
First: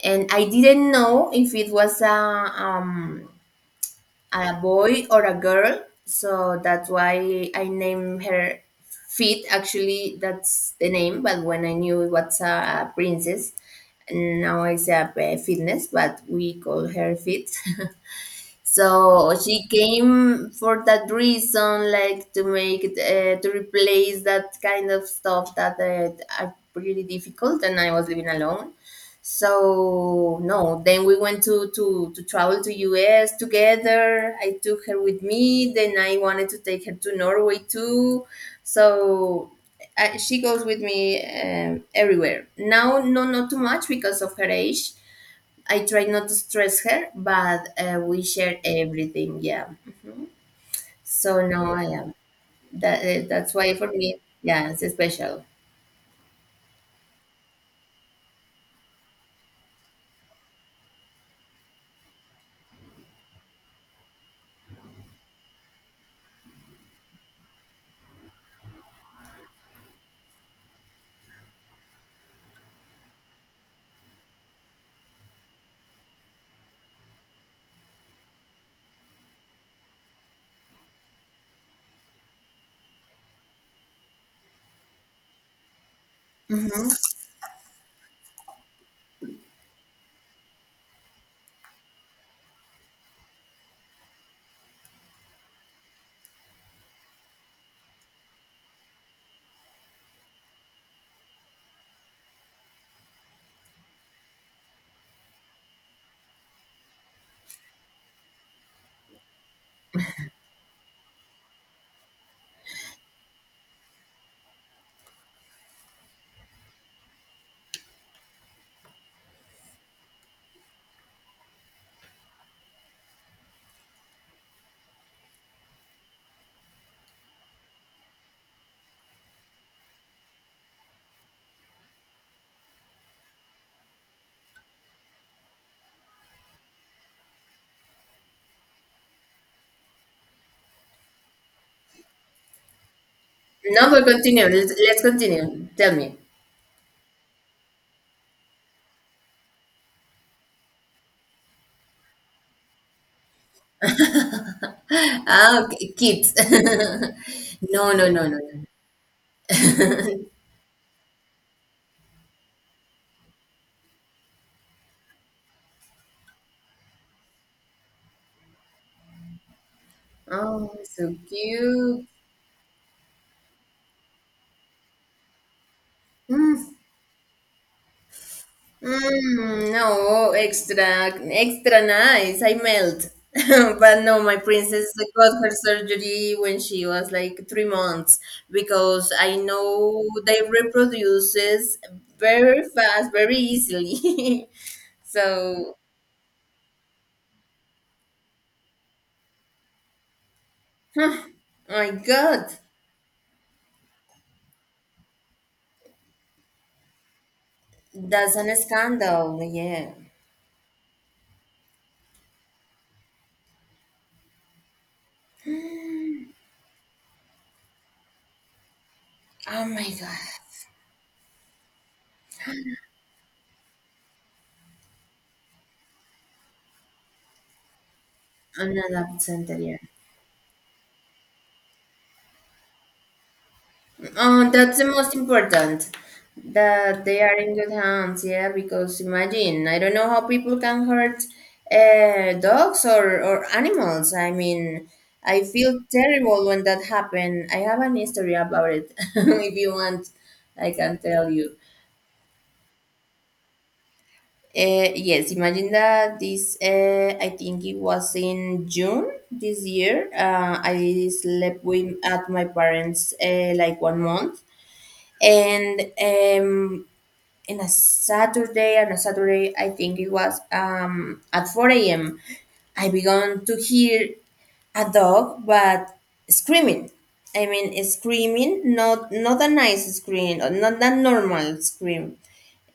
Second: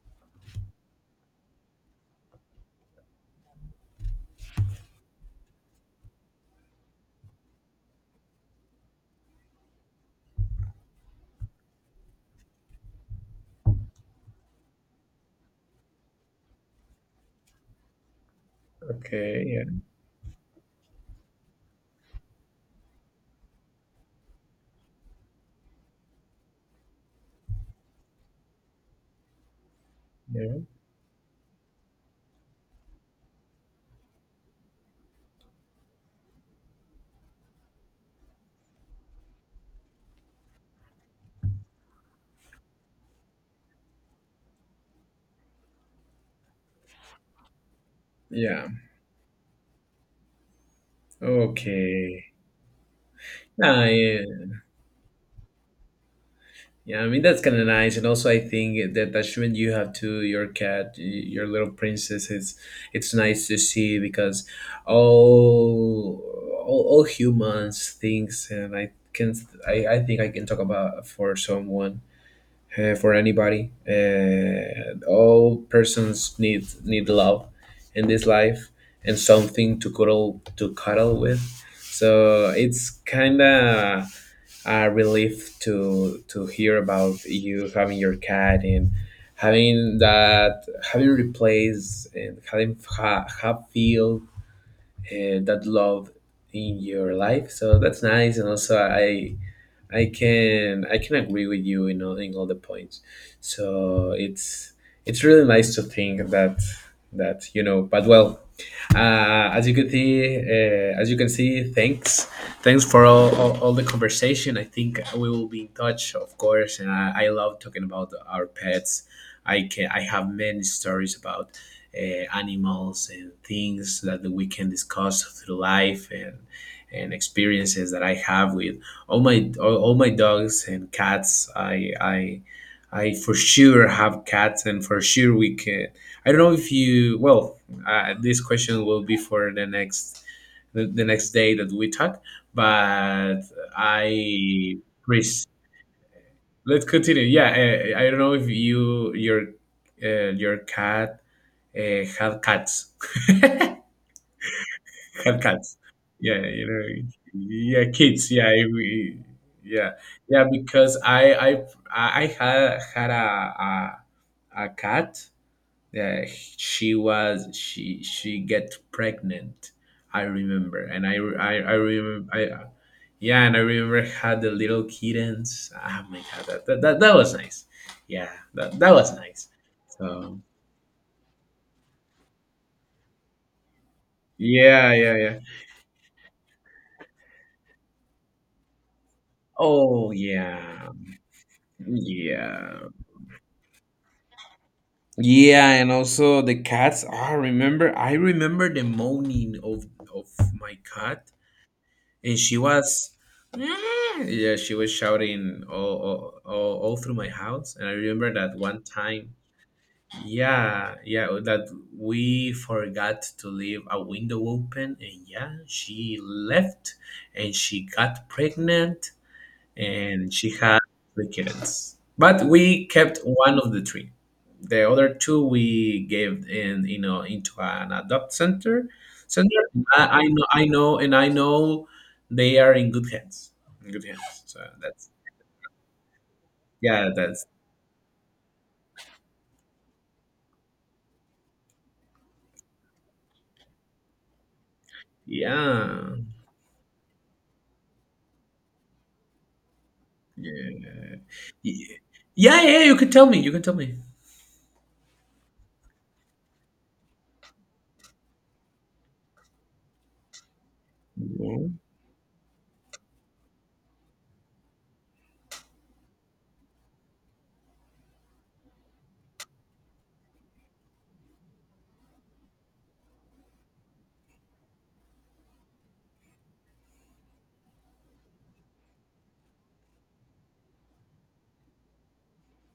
A: And I didn't know if it was a boy or a girl. So that's why I named her Fit. Actually, that's the name, but when I knew it was a princess, now I say a Fitness, but we call her Fit. So
B: Okay.
A: she
B: Yeah.
A: came for that reason, like to make it, to replace that kind of stuff that are pretty difficult, and I was living alone. So
B: Yeah.
A: no, then we went to travel to US together. I took her with me. Then I wanted to take her to Norway too. So she goes with me everywhere. Now, no, not too much because of her age. I tried not to stress her, but we shared
B: Yeah.
A: everything. Yeah. So now I am.
B: Okay.
A: That that's why
B: Ah,
A: for me,
B: yeah.
A: yeah, it's special.
B: Yeah, I mean that's kind of nice, and also I think the attachment you have to your cat, your little princess, is it's nice to see because all all humans things, and I think I can talk about for someone, for anybody. All persons need love in this life and something to cuddle with. So it's kind of relief to hear
A: Hmm.
B: about you having your cat and having that, having replaced and having have feel that love in your life, so that's nice. And also I can agree with you in all the points. So it's really nice to think that, that you know. But well, uh, as you can see, thanks for all the conversation. I think we will be in touch, of course. And I love talking about our pets. I have many stories about animals and things that we can discuss through life and experiences that I have with all my dogs and cats. I for sure have cats and for sure we can, I don't know if you, well, this question will be for the next, the next day that we talk. But
A: No, but continue.
B: i
A: Let's
B: pres-
A: continue. Tell me.
B: let's continue, yeah. I don't know if you, your cat had cats. Cat cat.
A: Ah, okay, kids.
B: Yeah, you know, yeah,
A: no, no, no,
B: kids.
A: no.
B: Yeah, we, yeah,
A: no.
B: yeah. Because I had a a cat. Yeah, she was she get pregnant. I
A: oh,
B: remember, and
A: so
B: I
A: cute.
B: remember I. Yeah, and I remember had the little kittens. Ah, my God,
A: Mm.
B: that was nice. Yeah, that was nice.
A: Mm, no,
B: So
A: extra, extra nice. I melt. But no, my princess
B: yeah, yeah,
A: got
B: yeah.
A: her surgery when she was like 3 months because I know
B: Oh
A: they
B: yeah,
A: reproduces very
B: yeah.
A: fast, very easily.
B: Yeah,
A: So,
B: and also the cats. Ah, I remember. I remember the moaning of of my
A: huh,
B: cat,
A: my
B: and
A: God,
B: she was, "Ah." Yeah, she was shouting all through my house. And I remember
A: that's an
B: that one time.
A: scandal. Yeah.
B: Yeah, yeah, that we forgot to leave a window open, and yeah, she left, and she got pregnant,
A: Oh my God,
B: and she had three kittens. But we kept one of the three. The other two we gave in, you know, into an adopt
A: I'm
B: center.
A: not
B: Center.
A: absent. Yeah.
B: I know, I know, and I know they are in good hands. In good hands.
A: Oh,
B: So
A: that's the most important. That they are
B: that's
A: in good hands, yeah. Because imagine, I don't know how people can hurt dogs or animals. I mean, I feel
B: yeah,
A: terrible when that happened. I have an history about it. if you want,
B: yeah,
A: I can tell you.
B: yeah, yeah. Yeah, you can tell me. You can tell me.
A: Yes, imagine that I think it was in June this year. I slept
B: Yeah.
A: at my parents' like one month, and in a Saturday, on a Saturday, I think it was at 4 a.m., I began to hear a dog, but screaming. I mean, screaming, not not a nice scream, or not that normal scream.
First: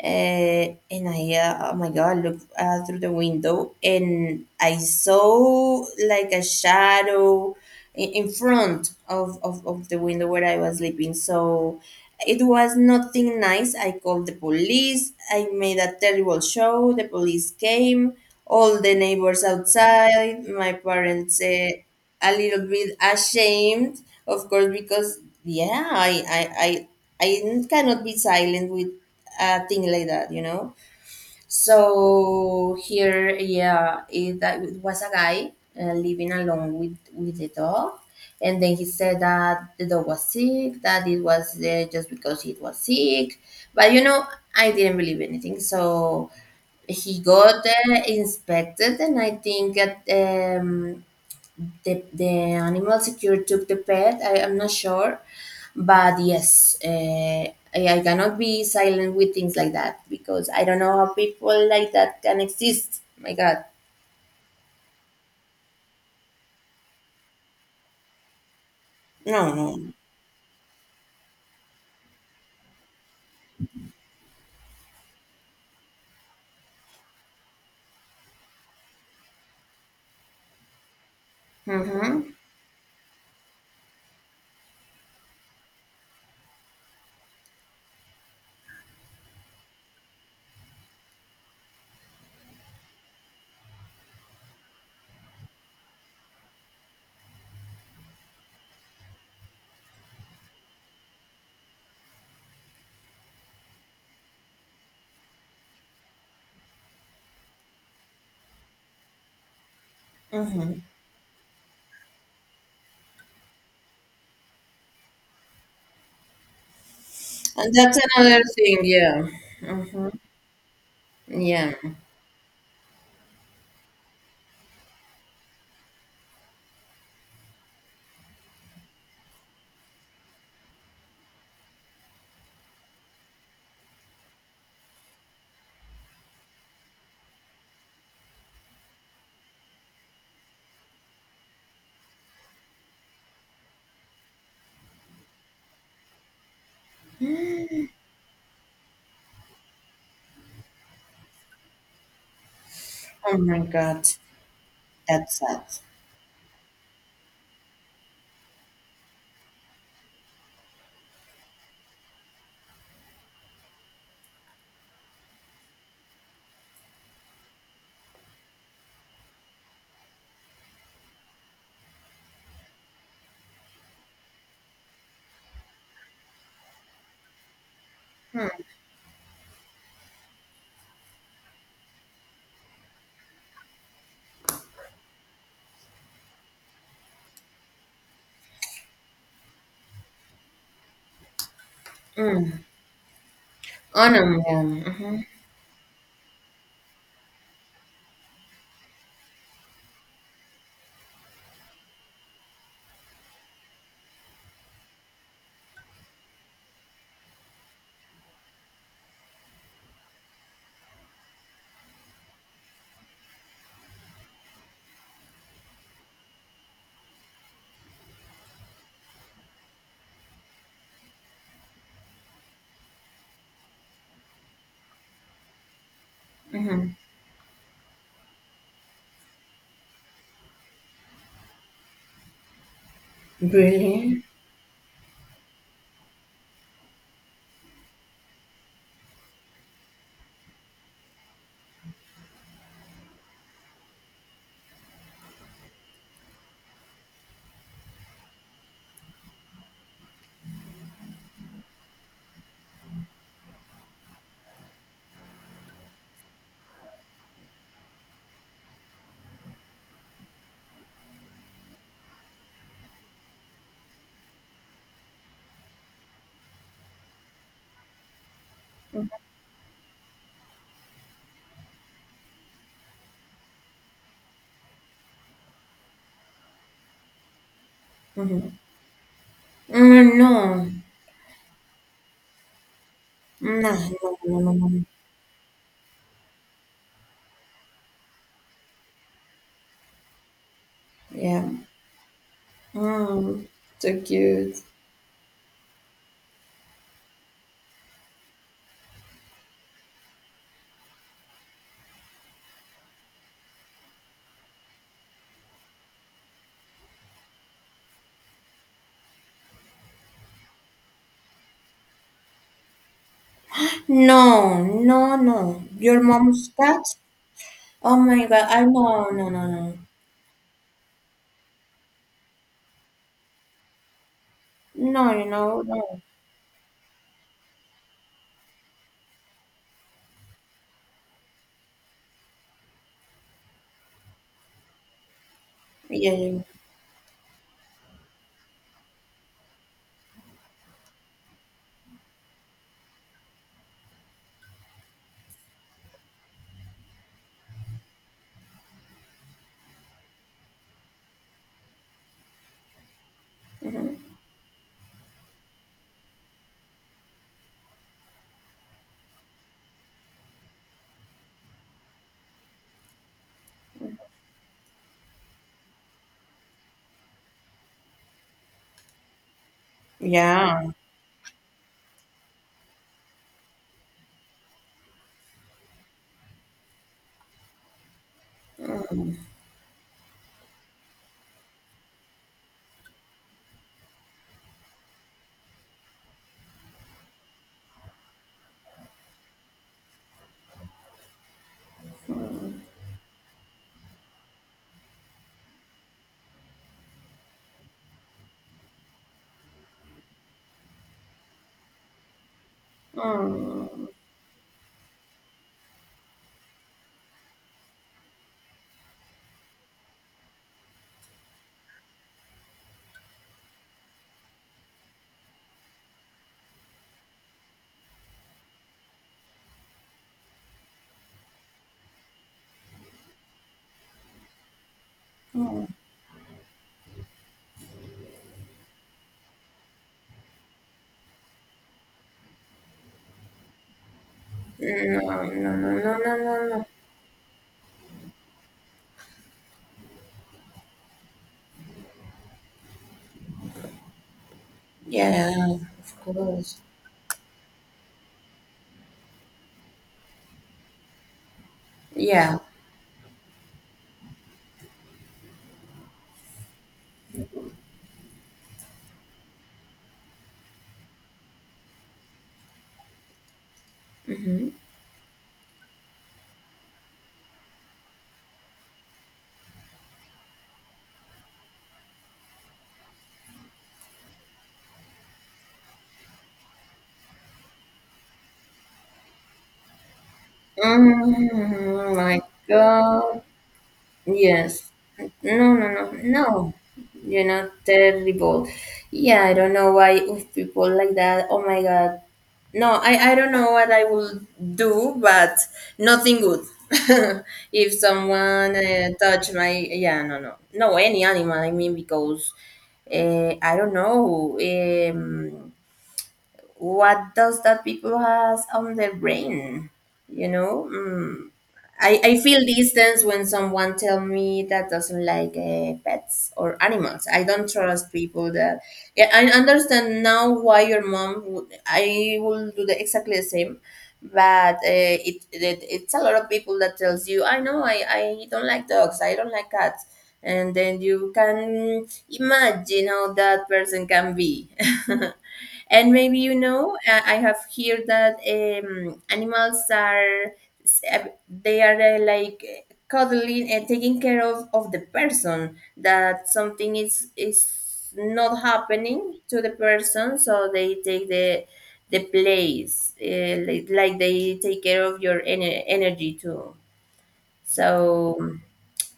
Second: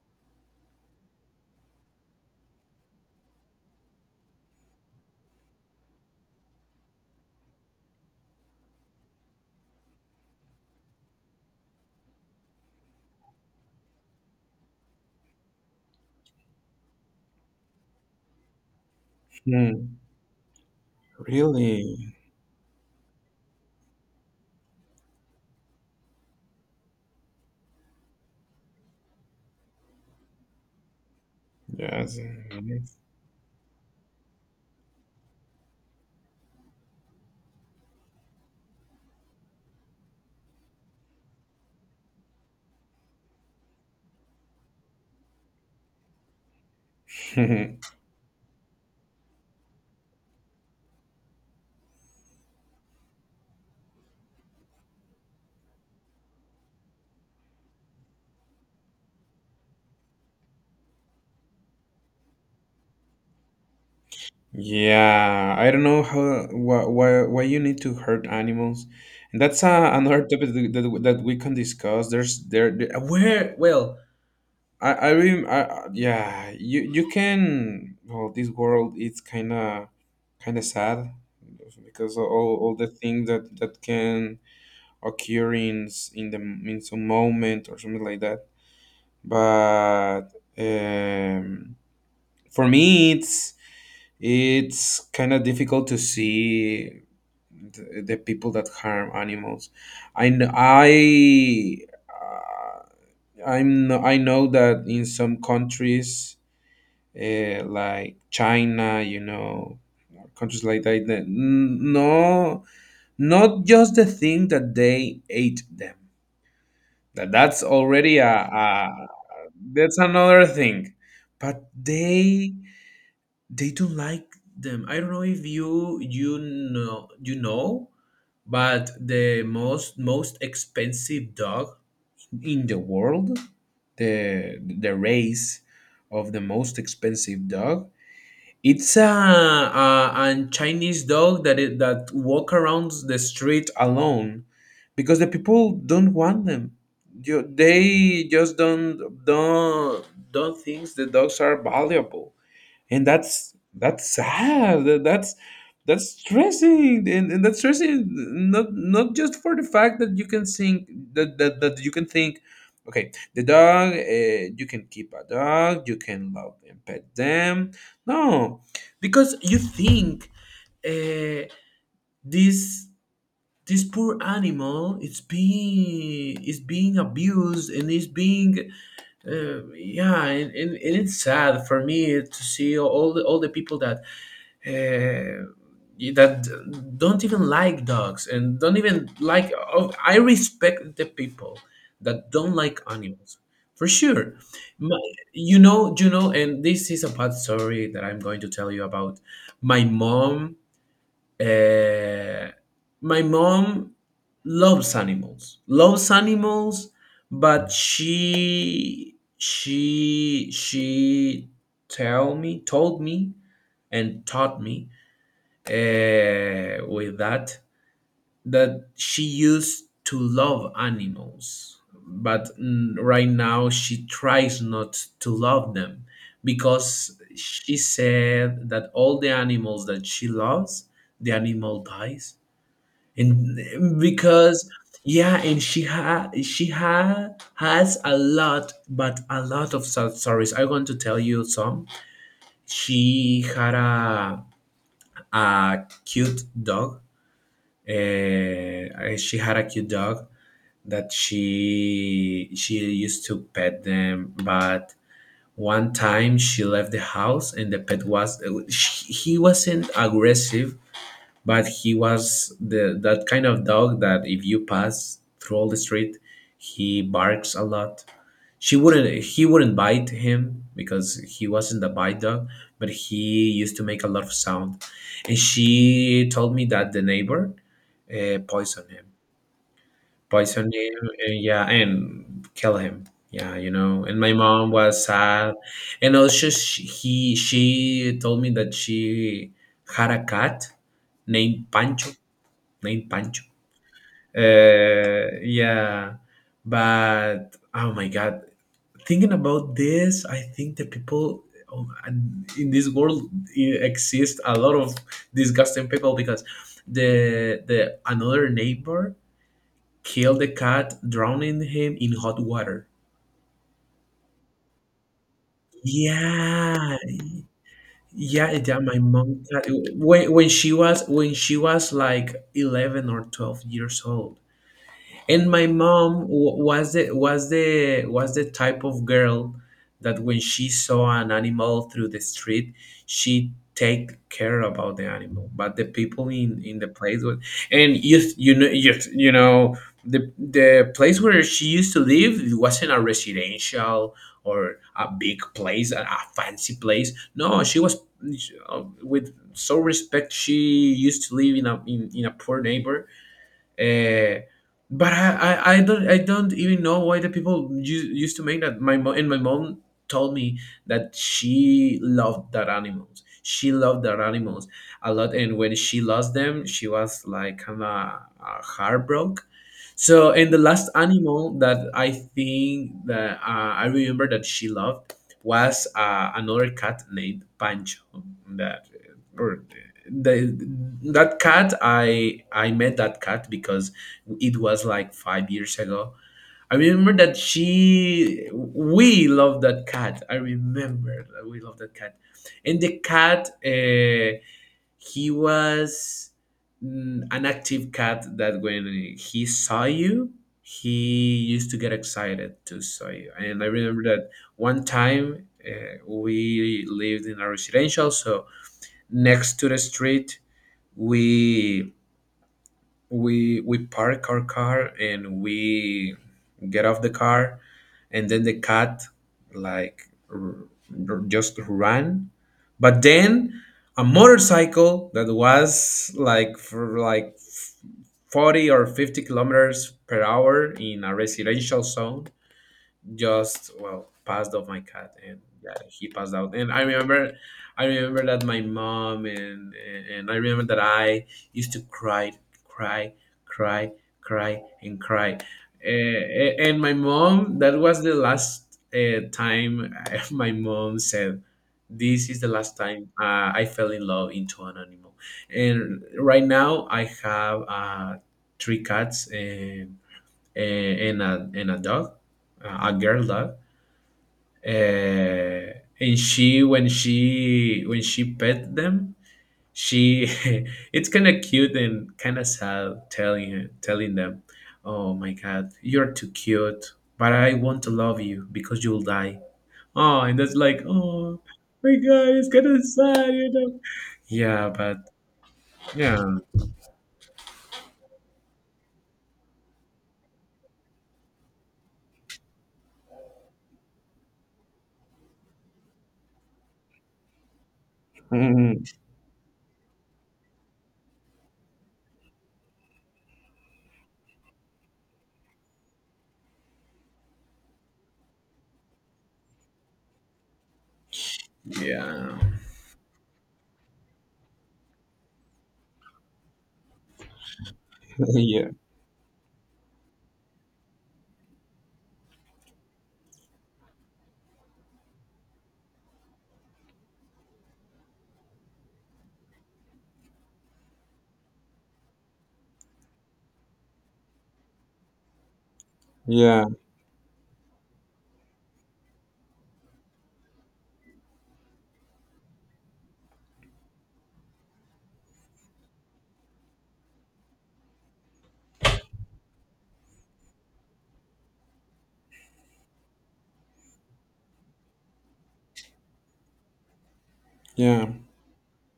A: And oh my God, looked through the window, and I saw like a shadow in front of the window where I was sleeping. So it was nothing nice. I called the police. I made a terrible show. The police came, all the neighbors
B: Hmm.
A: outside, my parents
B: Really?
A: a little bit ashamed, of course, because yeah, I cannot be silent with a thing like that, you know.
B: Yes.
A: So here, yeah, that it was a guy living alone with the dog, and then he said that the dog was sick, that it was there just because it was sick, but you know, I didn't believe anything, so. He got inspected, and I think that the animal secure took the pet. I am not sure, but yes, I cannot be silent with things like that, because I don't know how people like that can exist. My God,
B: Yeah, I don't know how why you need to hurt animals, and
A: no,
B: that's
A: no.
B: another topic that, that we can discuss. There's there, there- where well I, rem I- yeah, you can, well, this world it's kind of sad because of
A: Mm-hmm.
B: all the things that that can occur in s- in the in some moment or something like that. But um, for me it's kind of difficult to see the people that harm animals. I kn- I uh, I'm I know that in some countries like China, you know, countries
A: Mm-hmm.
B: like that, that no, not just the thing that they ate them. That that's
A: And that's
B: already
A: another thing.
B: a,
A: Yeah.
B: that's
A: Mm-hmm.
B: another thing, but
A: Yeah.
B: they don't like them. I don't know if you know, but the most expensive dog in the world, the race of the most expensive dog, it's a Chinese dog that it, that walk around the street alone, because the people don't want them. You, they just don't don't think the dogs are valuable, and
A: Oh my
B: that's
A: God,
B: sad. That's
A: that's sad.
B: that's stressing, and that's stressing not not just for the fact that you can think that, that, that you can think, okay, the dog, you can keep a dog, you can love and pet them, no, because you think, uh, this this poor animal is being abused and is being yeah, and it's sad for me to see all the people that uh, that don't even like dogs and don't even like. Oh, I respect the people that don't
A: Mm.
B: like animals for
A: Oh no,
B: sure.
A: yeah.
B: My,
A: Mm-hmm.
B: you know, and this is a bad story that I'm going to tell you about. My mom uh, my mom loves animals, but she told me, and taught me with that that she used to love animals, but mm, right now she tries not to love them
A: Mm-hmm.
B: because she said that all the animals that she loves, the animal dies. And
A: Really?
B: because, yeah, and she ha has a lot, but a lot of sad stories. I want to tell you some. She had a cute dog, uh, she had a cute dog that she used to pet them. But one time she left the house and the pet was, she, he wasn't aggressive, but he was the that kind of dog that if you pass through all the street, he barks a lot. She wouldn't he wouldn't bite him because he wasn't a bite dog, but he used to make a lot of sound. And she told me that the neighbor
A: Mm-hmm.
B: poisoned him,
A: Mm, no.
B: poisoned him and yeah, and kill him, yeah,
A: Mm, no,
B: you know,
A: no,
B: and my
A: no, no, no.
B: mom
A: No.
B: was sad. And also she told me that she had a cat
A: Yeah.
B: named pancho, named Pancho.
A: Um, so cute.
B: Yeah, but oh my God, thinking about this, I think the people, oh, and in this world, exist a lot of disgusting people because the another neighbor killed the cat, drowning him in hot water.
A: No, no, no. Your mom's cat?
B: Yeah,
A: Oh my god!
B: yeah,
A: I
B: yeah. My
A: No, no,
B: mom,
A: no,
B: when she was like 11 or 12 years old,
A: no, no. You
B: and
A: know,
B: my
A: no.
B: mom was the type of girl that when she saw an animal through the street, she take care about the animal. But the
A: Yeah,
B: people
A: yeah.
B: in the place was, and you know, the place where she used to live, it wasn't a residential or a big place, a fancy place, no, she was, with so respect, she used to live in a in a poor neighbor. uh, but I don't, I don't even know why the people used to make that. My mom told me that she loved that animals. She loved that animals a lot, and when she lost them, she was like kind of heartbroken. So, and the
A: yeah.
B: last animal that I think that I remember that she loved was another cat named Pancho. That or the that cat, I met that cat because it was like 5 years ago. I remember that she we love that cat. I remember that we love that cat. And the cat, he was an active cat that when he saw you, he used to get excited to saw you. And I
A: Mm,
B: remember that one time, we lived in a residential, so next to the street, we we park our car and we get off the car. And then the cat, like, r- just ran, but then a motorcycle that
A: mm.
B: was like for like 40 or 50 kilometers per hour in a residential zone just well passed off my
A: No,
B: cat,
A: no,
B: and
A: no,
B: yeah,
A: no,
B: he
A: no,
B: passed
A: no,
B: out.
A: no.
B: And I remember, I remember that my mom and I remember that I used to cry cry cry.
A: Yeah,
B: Eh,
A: of course.
B: and my mom, that was the last time. My mom said, "This
A: Yeah.
B: is the last time I fell in love into an animal." And right now I have, three cats and, a dog, a girl dog.
A: Mm-hmm.
B: Uh, and she, when she pet them, she it's kind of cute and kind of sad telling telling them, "Oh my God, you're too cute, but I want to love you because you'll die." Oh, and that's like, oh my
A: Mm, my
B: God, it's kind of
A: God.
B: sad, you know. Yeah,
A: Yes.
B: but
A: No, no, no,
B: yeah,
A: no. You're not terrible. Yeah, I don't know why with people like that. Oh my God. No, I don't know what I will do, but nothing good. if someone
B: Mhm.
A: touch my, yeah, no, no, no, any animal. I mean, because I don't know. What does that people has on their brain, you know. I
B: Yeah.
A: feel distance when someone tell me that doesn't like pets or animals. I don't trust people that.
B: Yeah,
A: Yeah, I understand now why your mom would. I will do the exactly the same, but it it's a lot of people that tells you, I know I don't like dogs, I don't like cats, and then you can imagine how that person can be. And maybe you
B: yeah,
A: know, I have heard that animals are they are like cuddling and taking care of the person. That something is not happening to the person, so they take the place, like they take care of your energy too.
B: yeah,
A: So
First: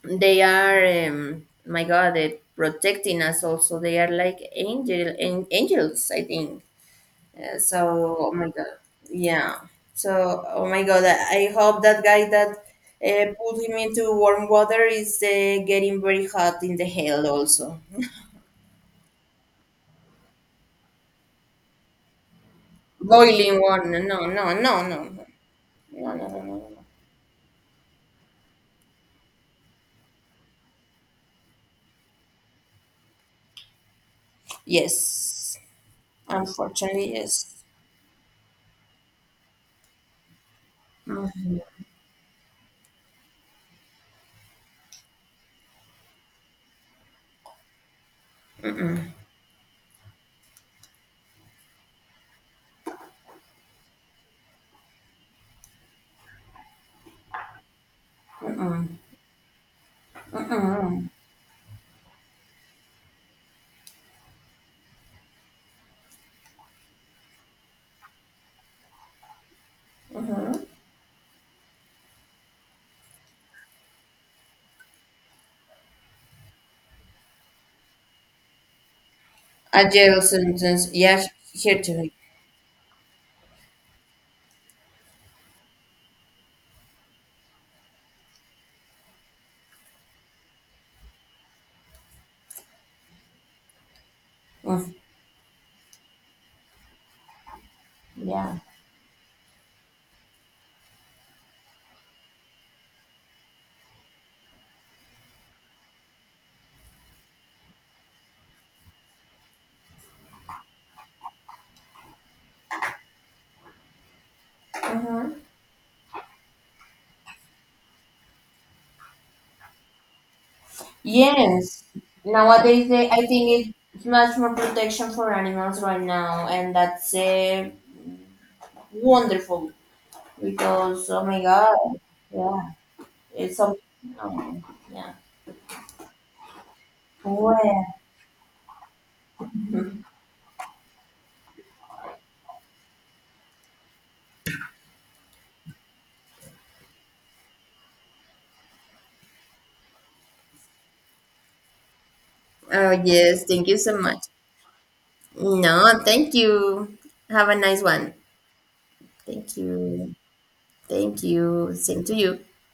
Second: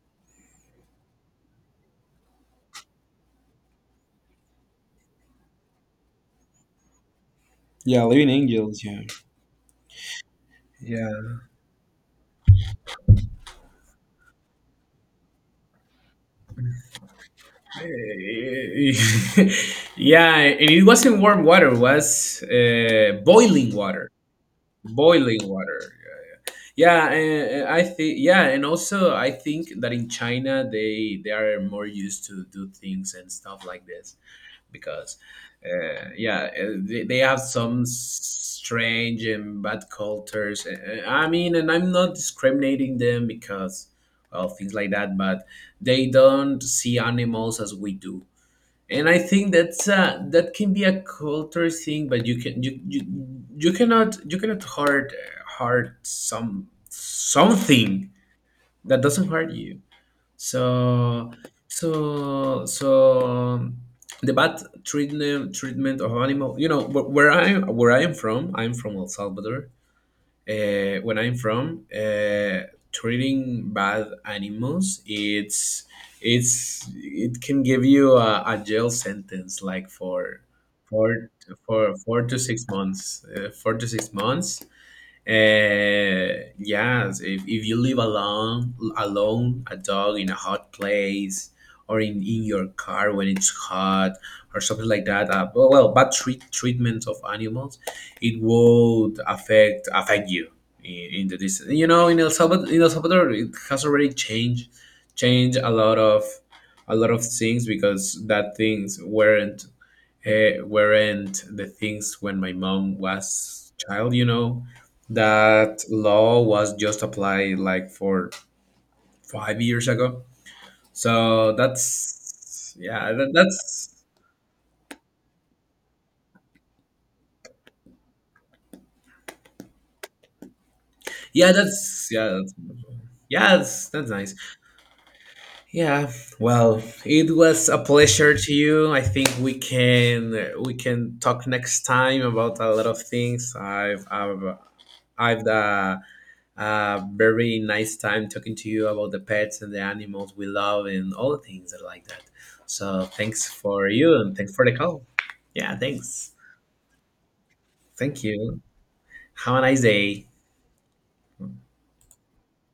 A: they are my God, protecting us. Also, they are like angels, I think.
B: yeah.
A: So
B: Living
A: oh my god,
B: angels. Yeah.
A: yeah, so oh my god,
B: Yeah.
A: I hope that guy that put him into warm water is getting very hot in the hell also.
B: Yeah, and it wasn't warm water; it was
A: Boiling
B: boiling
A: water,
B: water.
A: no, no, no, no, no, no,
B: Boiling water.
A: no, no, no, no, no.
B: Yeah, and I think. Yeah, and also I think that in China they are more used to do things and stuff like this because,
A: Yes,
B: yeah,
A: unfortunately,
B: they have
A: yes.
B: some strange and bad cultures. I
A: Mm.
B: mean, and I'm not discriminating them because, well, things like that, but they don't see animals as we do. And I think that's that can be a culture thing, but you can you cannot hurt hurt some something that doesn't hurt you. So so so um, the bad treatment of animal, you know, where I am from, I'm from El Salvador, when I'm from, treating bad animals, it's it can give you a jail sentence,
A: A
B: like
A: jail
B: for
A: sentence, yes.
B: four
A: Here to it.
B: 4 to 6 months, yes, if you live alone, alone, a dog in a hot place, or in your car when it's hot, or something
A: Mm.
B: like that. Well, well, bad treatment of animals, it
A: Yeah,
B: would affect you in the distance. You know, in El Salvador, it has already changed a lot of things, because that things weren't the things when my mom was child, you know,
A: hmm.
B: that law was just applied like for 5 years ago. So
A: Yes.
B: that's
A: Nowadays, they,
B: yeah
A: I
B: that,
A: think
B: that's
A: it's much more protection for animals right now, and that's wonderful because oh my
B: yeah
A: god,
B: that's yeah that's,
A: yeah, it's
B: yeah
A: something.
B: that's nice.
A: Oh, yeah.
B: Yeah, well, it was a
A: Well.
B: pleasure to you. I think we can talk next time about a lot of things. I've very nice time talking to you about the pets and the animals we love and all the things that are like that. So
A: Oh,
B: thanks
A: yes. Thank you
B: for
A: so
B: you
A: much.
B: and thanks for the call. Yeah,
A: No, thank
B: thanks.
A: you. Have a nice one.
B: Thank you. Have
A: Thank
B: a nice
A: you.
B: day.
A: Thank you. Same to you.